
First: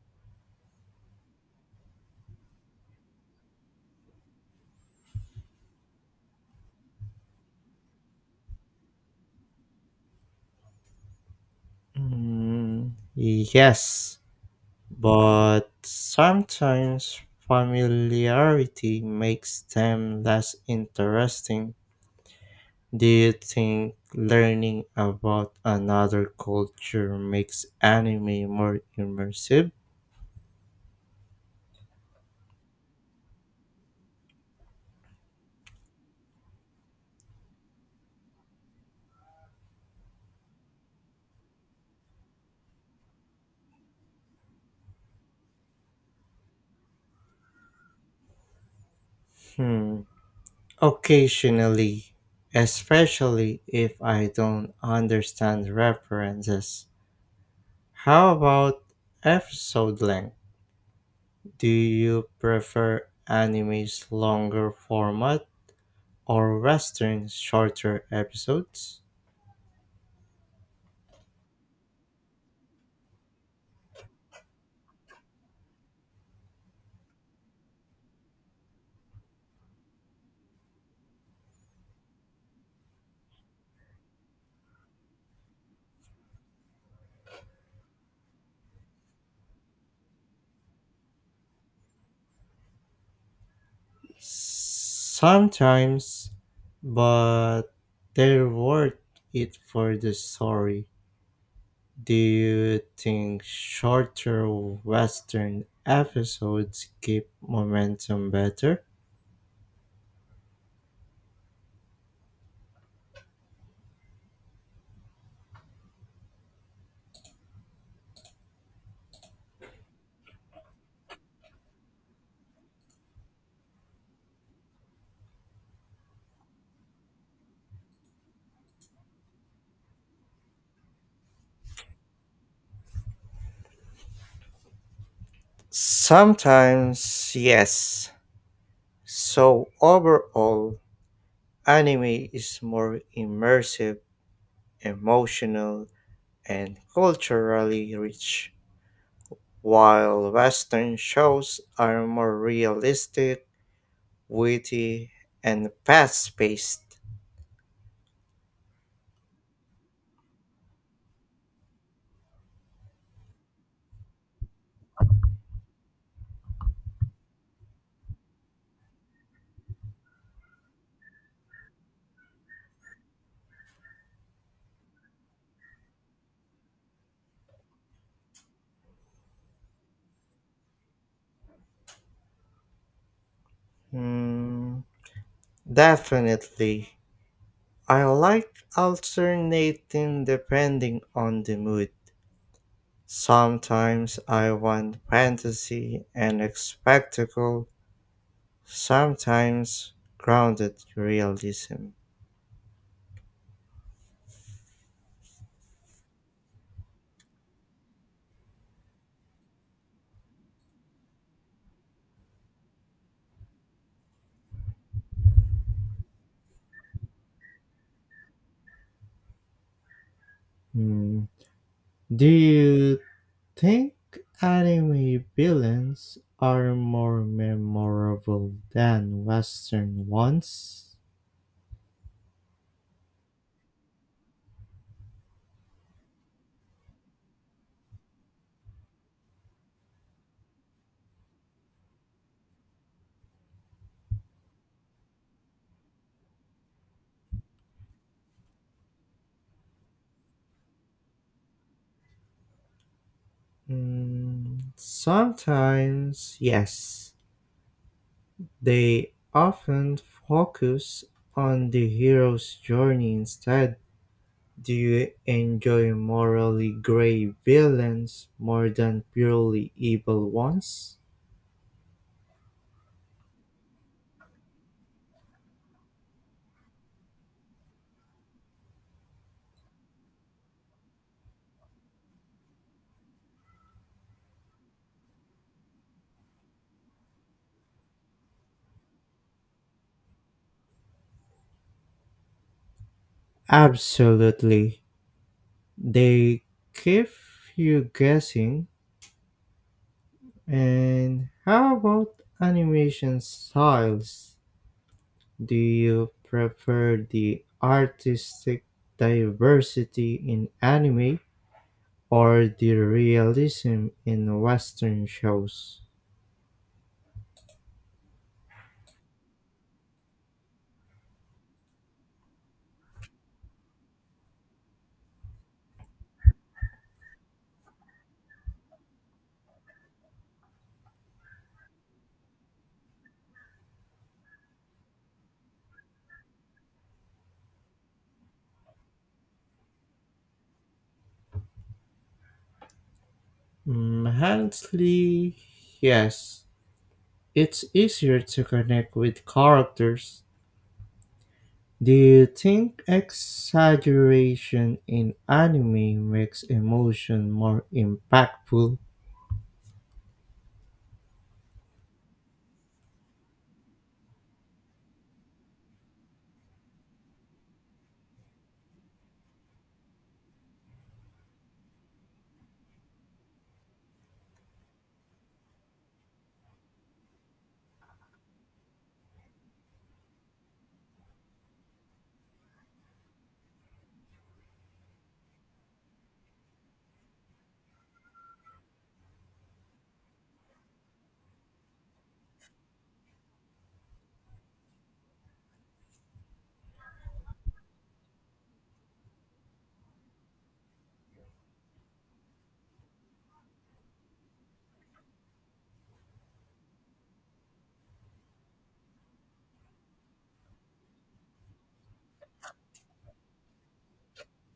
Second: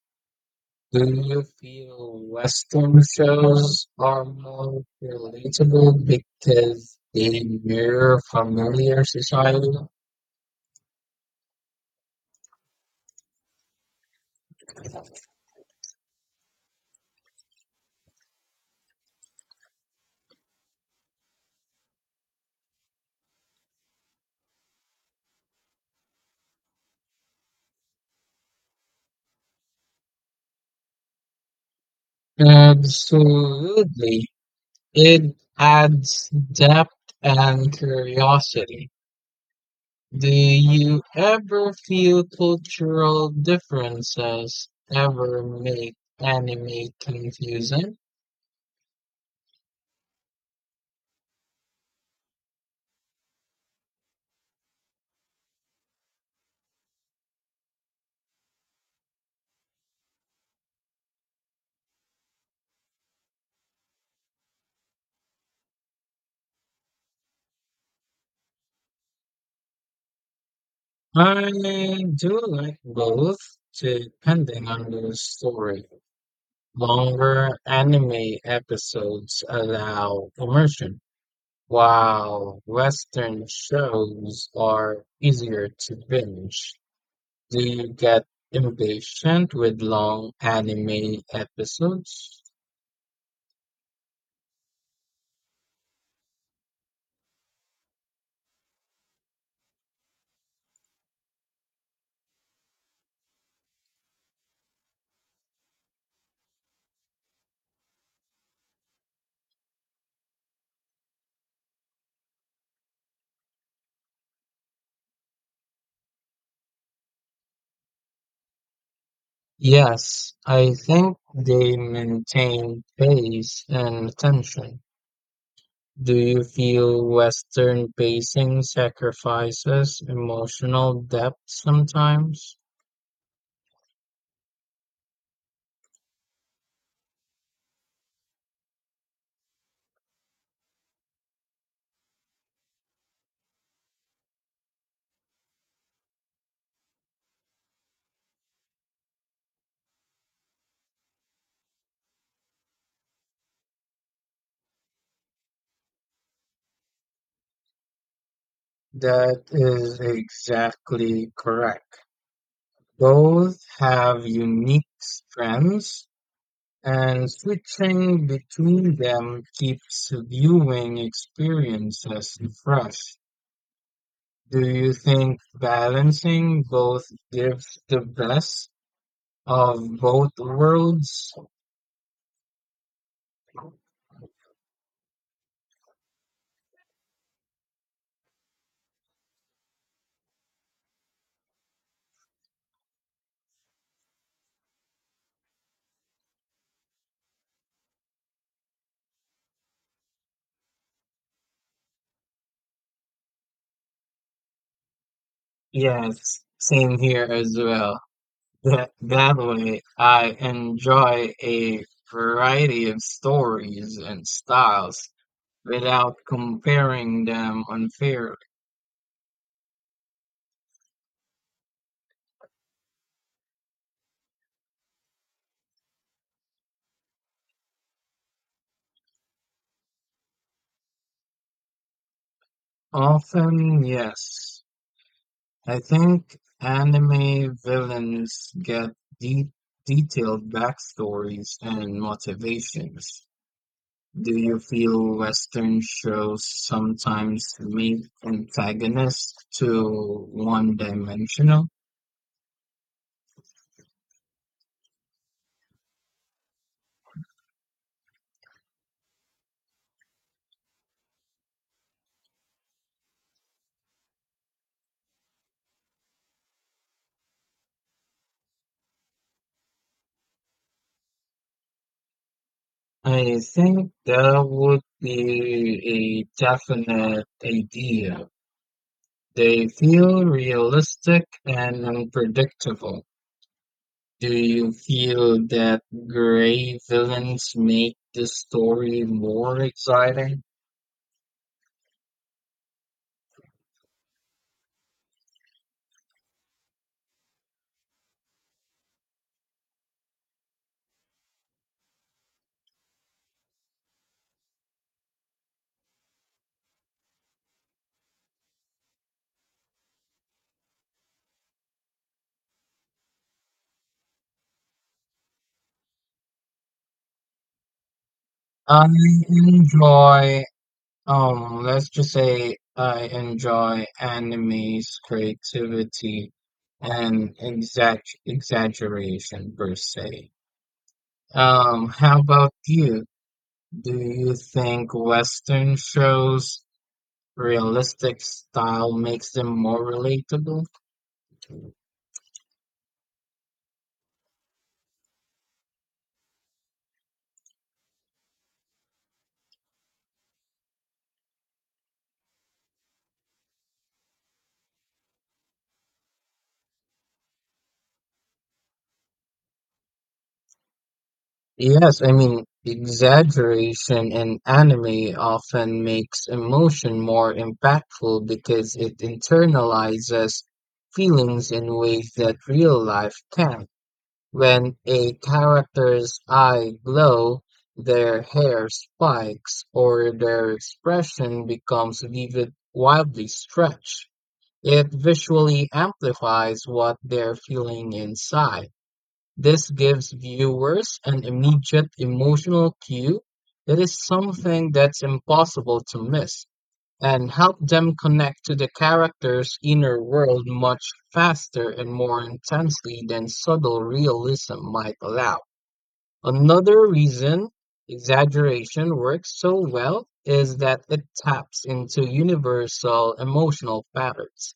Speaker 2: Do you feel Western shows are more relatable because they mirror familiar society?
Speaker 1: Mm, yes, but sometimes familiarity makes them less interesting. Do you think learning about another culture makes anime more immersive?
Speaker 2: Absolutely. It adds depth and curiosity. Do you ever feel cultural differences ever make anime confusing?
Speaker 1: Hmm, occasionally, especially if I don't understand references. How about episode length? Do you prefer anime's longer format or western's shorter episodes?
Speaker 2: I do like both, depending on the story. Longer anime episodes allow immersion, while Western shows are easier to binge. Do you get impatient with long anime episodes?
Speaker 1: Sometimes, but they're worth it for the story. Do you think shorter western episodes keep momentum better?
Speaker 2: Yes, I think they maintain pace and attention. Do you feel Western pacing sacrifices emotional depth sometimes?
Speaker 1: Sometimes, yes. So overall, anime is more immersive, emotional, and culturally rich, while Western shows are more realistic, witty, and fast paced.
Speaker 2: That is exactly correct. Both have unique strengths, and switching between them keeps viewing experiences fresh. Do you think balancing both gives the best of both worlds?
Speaker 1: Hmm, definitely. I like alternating depending on the mood. Sometimes I want fantasy and spectacle, sometimes grounded realism.
Speaker 2: Yes, same here as well. That way, I enjoy a variety of stories and styles without comparing them unfairly.
Speaker 1: Hmm. Do you think anime villains are more memorable than Western ones?
Speaker 2: Often, yes. I think anime villains get de- detailed backstories and motivations. Do you feel Western shows sometimes make antagonists too one-dimensional?
Speaker 1: Mm, sometimes, yes. They often focus on the hero's journey instead. Do you enjoy morally gray villains more than purely evil ones?
Speaker 2: I think that would be a definite idea. They feel realistic and unpredictable. Do you feel that gray villains make the story more exciting?
Speaker 1: Absolutely. They keep you guessing. And how about animation styles? Do you prefer the artistic diversity in anime or the realism in Western shows?
Speaker 2: I enjoy, let's just say I enjoy anime's creativity and exaggeration per se. How about you? Do you think Western shows' realistic style makes them more relatable?
Speaker 1: Mm, honestly, yes. It's easier to connect with characters. Do you think exaggeration in anime makes emotion more impactful?
Speaker 2: Yes, I mean, exaggeration in anime often makes emotion more impactful because it internalizes feelings in ways that real life can't. When a character's eye glow, their hair spikes, or their expression becomes vivid, wildly stretched, it visually amplifies what they're feeling inside. This gives viewers an immediate emotional cue that is something that's impossible to miss and help them connect to the character's inner world much faster and more intensely than subtle realism might allow. Another reason exaggeration works so well is that it taps into universal emotional patterns.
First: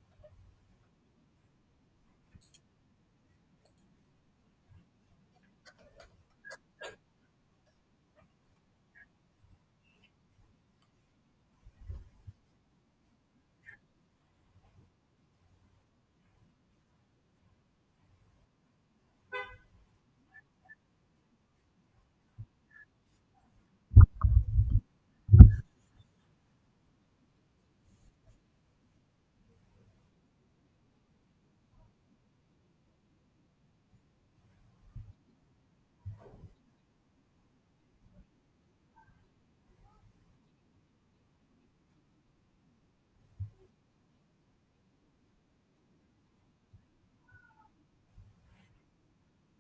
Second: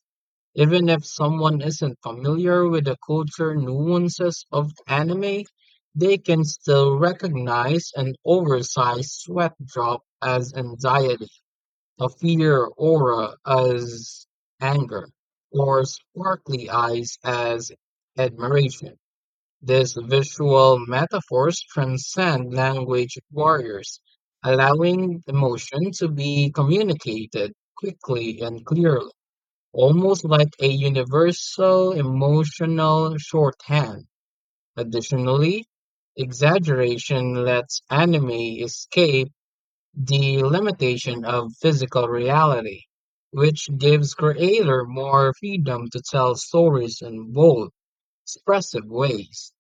Speaker 2: Even if someone isn't familiar with the culture nuances of anime, they can still recognize an oversized sweat drop as anxiety, a fear aura as anger, or sparkly eyes as admiration. These visual metaphors transcend language barriers, allowing emotion to be communicated quickly and clearly almost like a universal emotional shorthand. Additionally, exaggeration lets anime escape the limitation of physical reality, which gives creator more freedom to tell stories in bold, expressive ways.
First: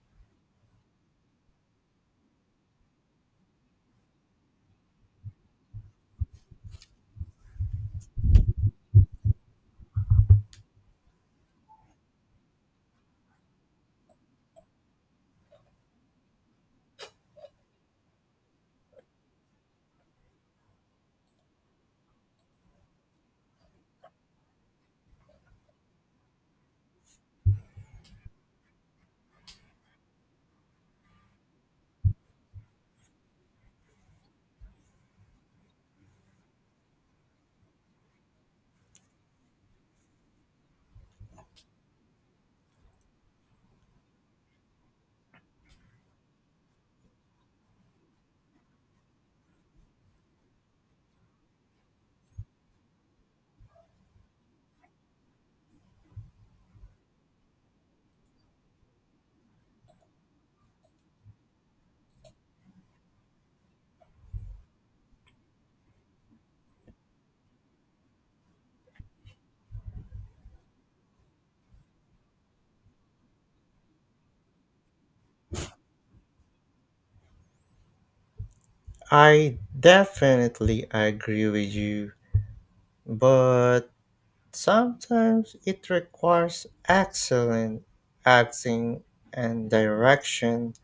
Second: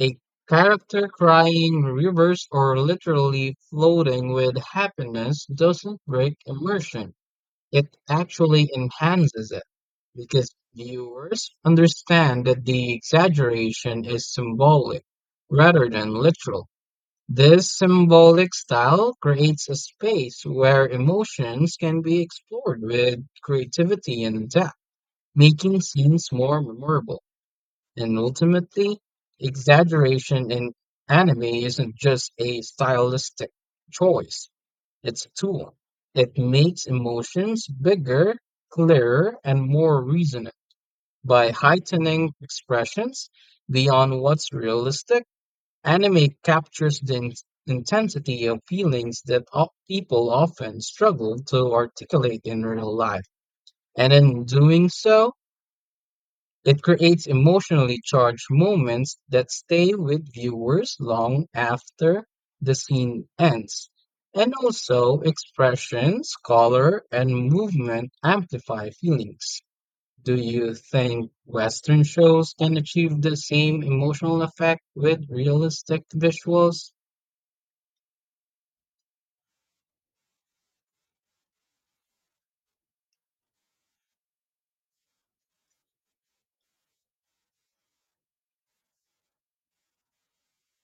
Speaker 2: A character crying rivers or literally floating with happiness doesn't break immersion, it actually enhances it because viewers understand that the exaggeration is symbolic rather than literal. This symbolic style creates a space where emotions can be explored with creativity and depth, making scenes more memorable. And ultimately, exaggeration in anime isn't just a stylistic choice. It's a tool. It makes emotions bigger, clearer, and more reasonable by heightening expressions beyond what's realistic. Anime captures the intensity of feelings that people often struggle to articulate in real life. And in doing so, it creates emotionally charged moments that stay with viewers long after the scene ends. And also, expressions, color, and movement amplify feelings. Do you think Western shows can achieve the same emotional effect with realistic visuals?
Speaker 1: I definitely agree with you, but sometimes it requires excellent acting and direction.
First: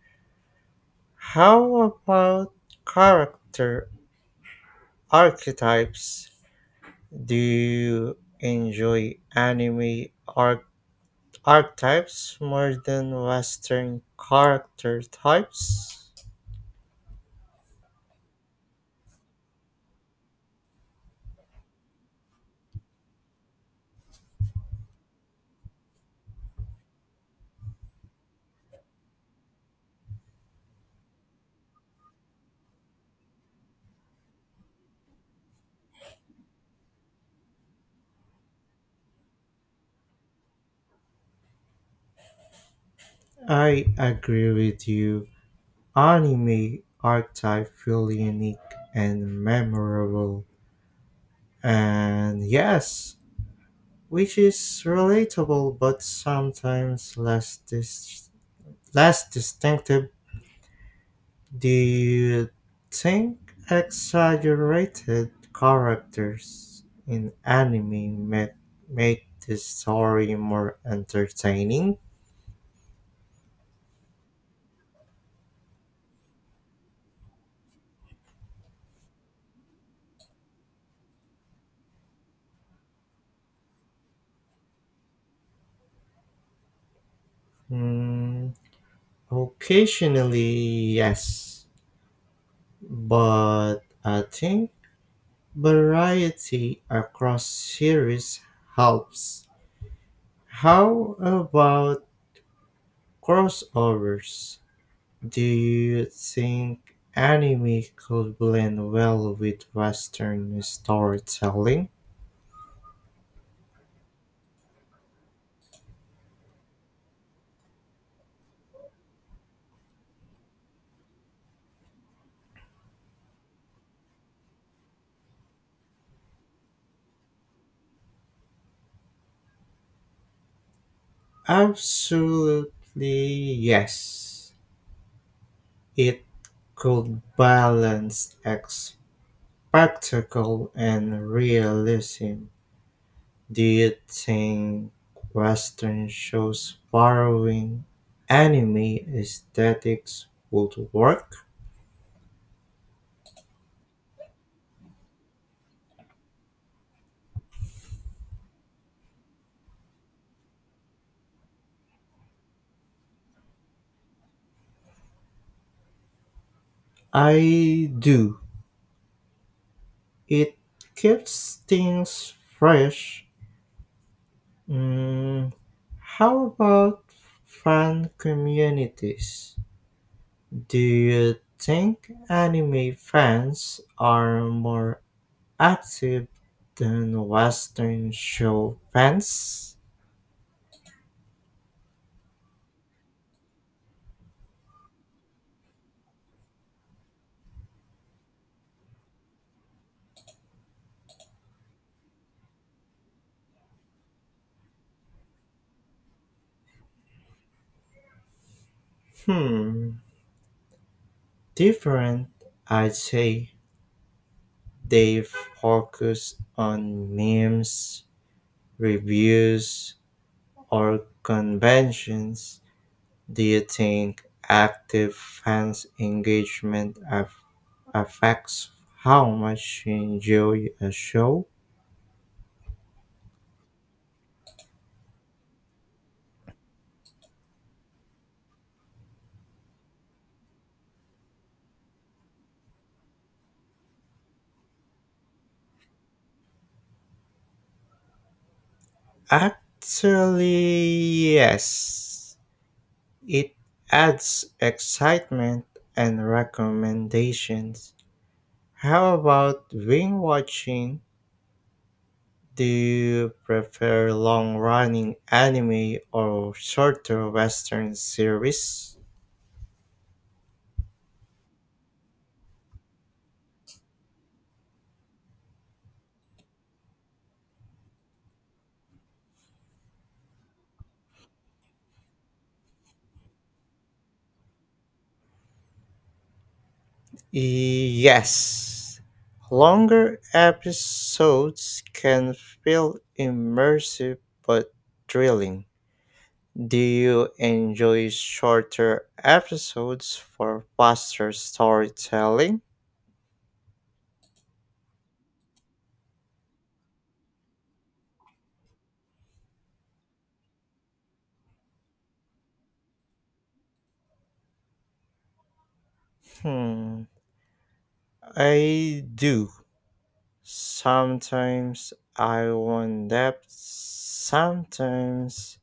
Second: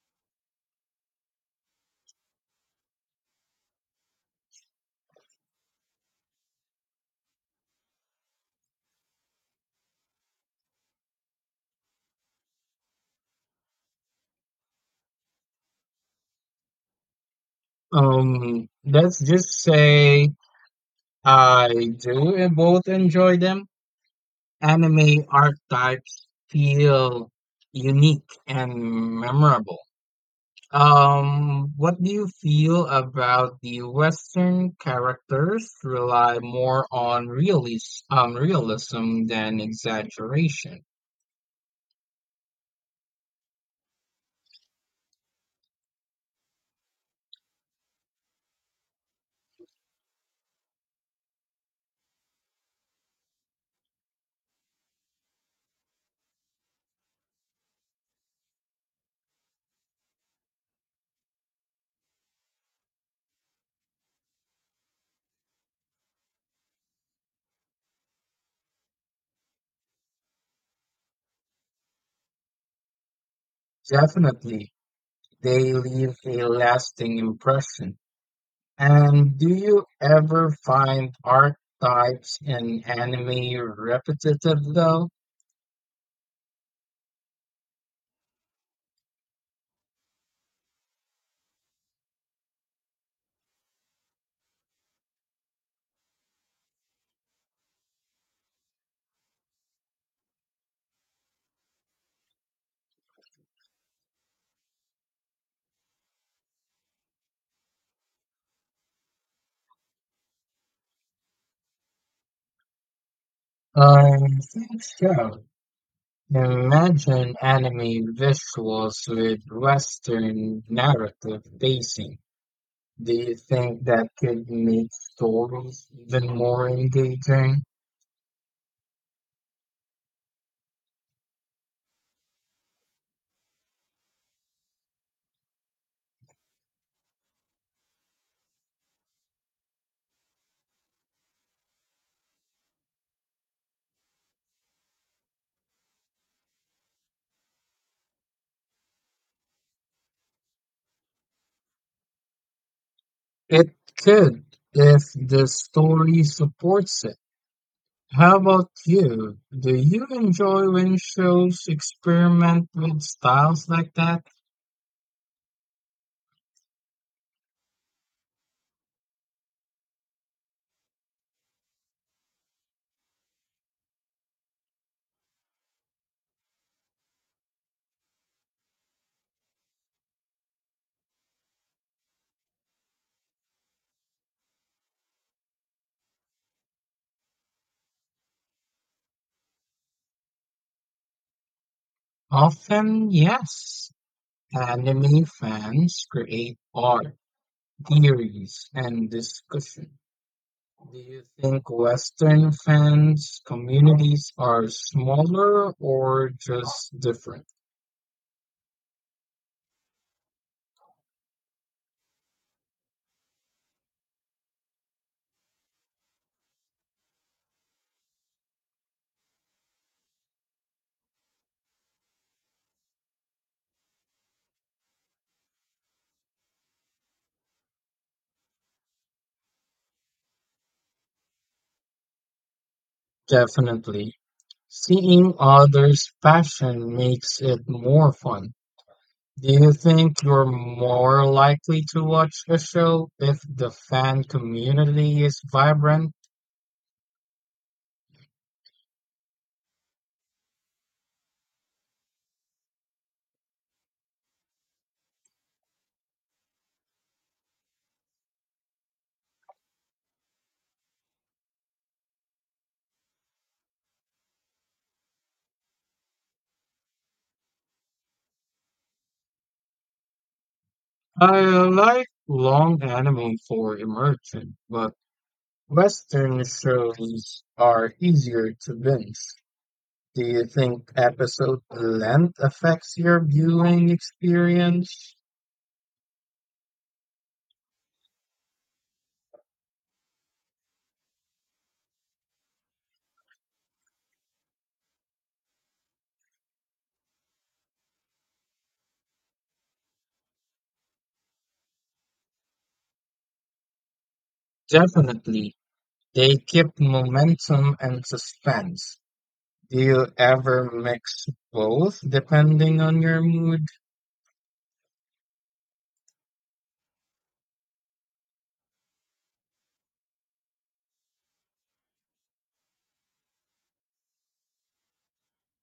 Speaker 1: How about character archetypes? Do you enjoy anime archetypes more than Western character types?
Speaker 2: Let's just say I do both enjoy them, anime archetypes feel unique and memorable. What do you feel about the Western characters rely more on realism than exaggeration?
Speaker 1: I agree with you. Anime archetype feel unique and memorable and yes, which is relatable but sometimes less distinctive. Do you think exaggerated characters in anime make the story more entertaining?
Speaker 2: Definitely, they leave a lasting impression. And do you ever find archetypes in anime repetitive though?
Speaker 1: Mm, occasionally, yes, but I think variety across series helps. How about crossovers? Do you think anime could blend well with Western storytelling?
Speaker 2: I think so. Imagine anime visuals with Western narrative pacing. Do you think that could make stories even more engaging?
Speaker 1: Absolutely yes. It could balance spectacle and realism. Do you think Western shows borrowing anime aesthetics would work?
Speaker 2: It could, if the story supports it. How about you? Do you enjoy when shows experiment with styles like that?
Speaker 1: I do. It keeps things fresh. Mm, how about fan communities? Do you think anime fans are more active than Western show fans?
Speaker 2: Often, yes. Anime fans create art, theories, and discussion. Do you think Western fans communities are smaller or just different?
Speaker 1: Hmm, different. I'd say they focus on memes, reviews, or conventions. Do you think active fans' engagement affects how much you enjoy a show?
Speaker 2: Definitely. Seeing others' passion makes it more fun. Do you think you're more likely to watch a show if the fan community is vibrant?
Speaker 1: Actually, yes. It adds excitement and recommendations. How about binge watching? Do you prefer long running anime or shorter western series?
Speaker 2: I like long anime for immersion, but Western shows are easier to binge. Do you think episode length affects your viewing experience?
Speaker 1: Yes. Longer episodes can feel immersive but thrilling. Do you enjoy shorter episodes for faster storytelling?
Speaker 2: Definitely. They keep momentum and suspense. Do you ever mix both depending on your mood?
Speaker 1: Hmm, I do. Sometimes I want depth, sometimes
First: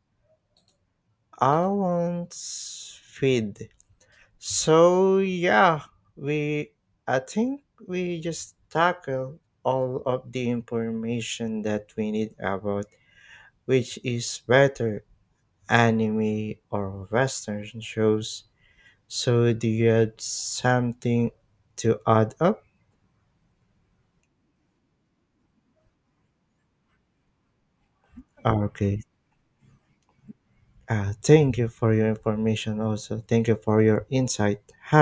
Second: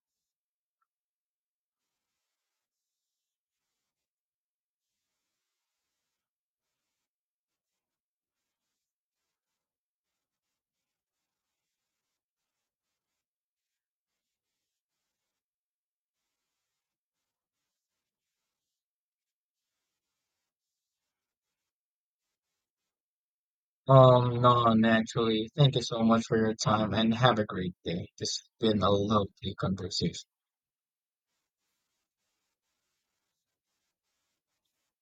Speaker 1: I want feed. So yeah, we I think we just tackle all of the information that we need about which is better anime or western shows. So do you have something to add up?
Speaker 2: None actually. Thank you so much for your time and have a great day. This has been a
Speaker 1: Okay.
Speaker 2: lovely conversation.
Speaker 1: Thank you for your information also. Thank you for your insight.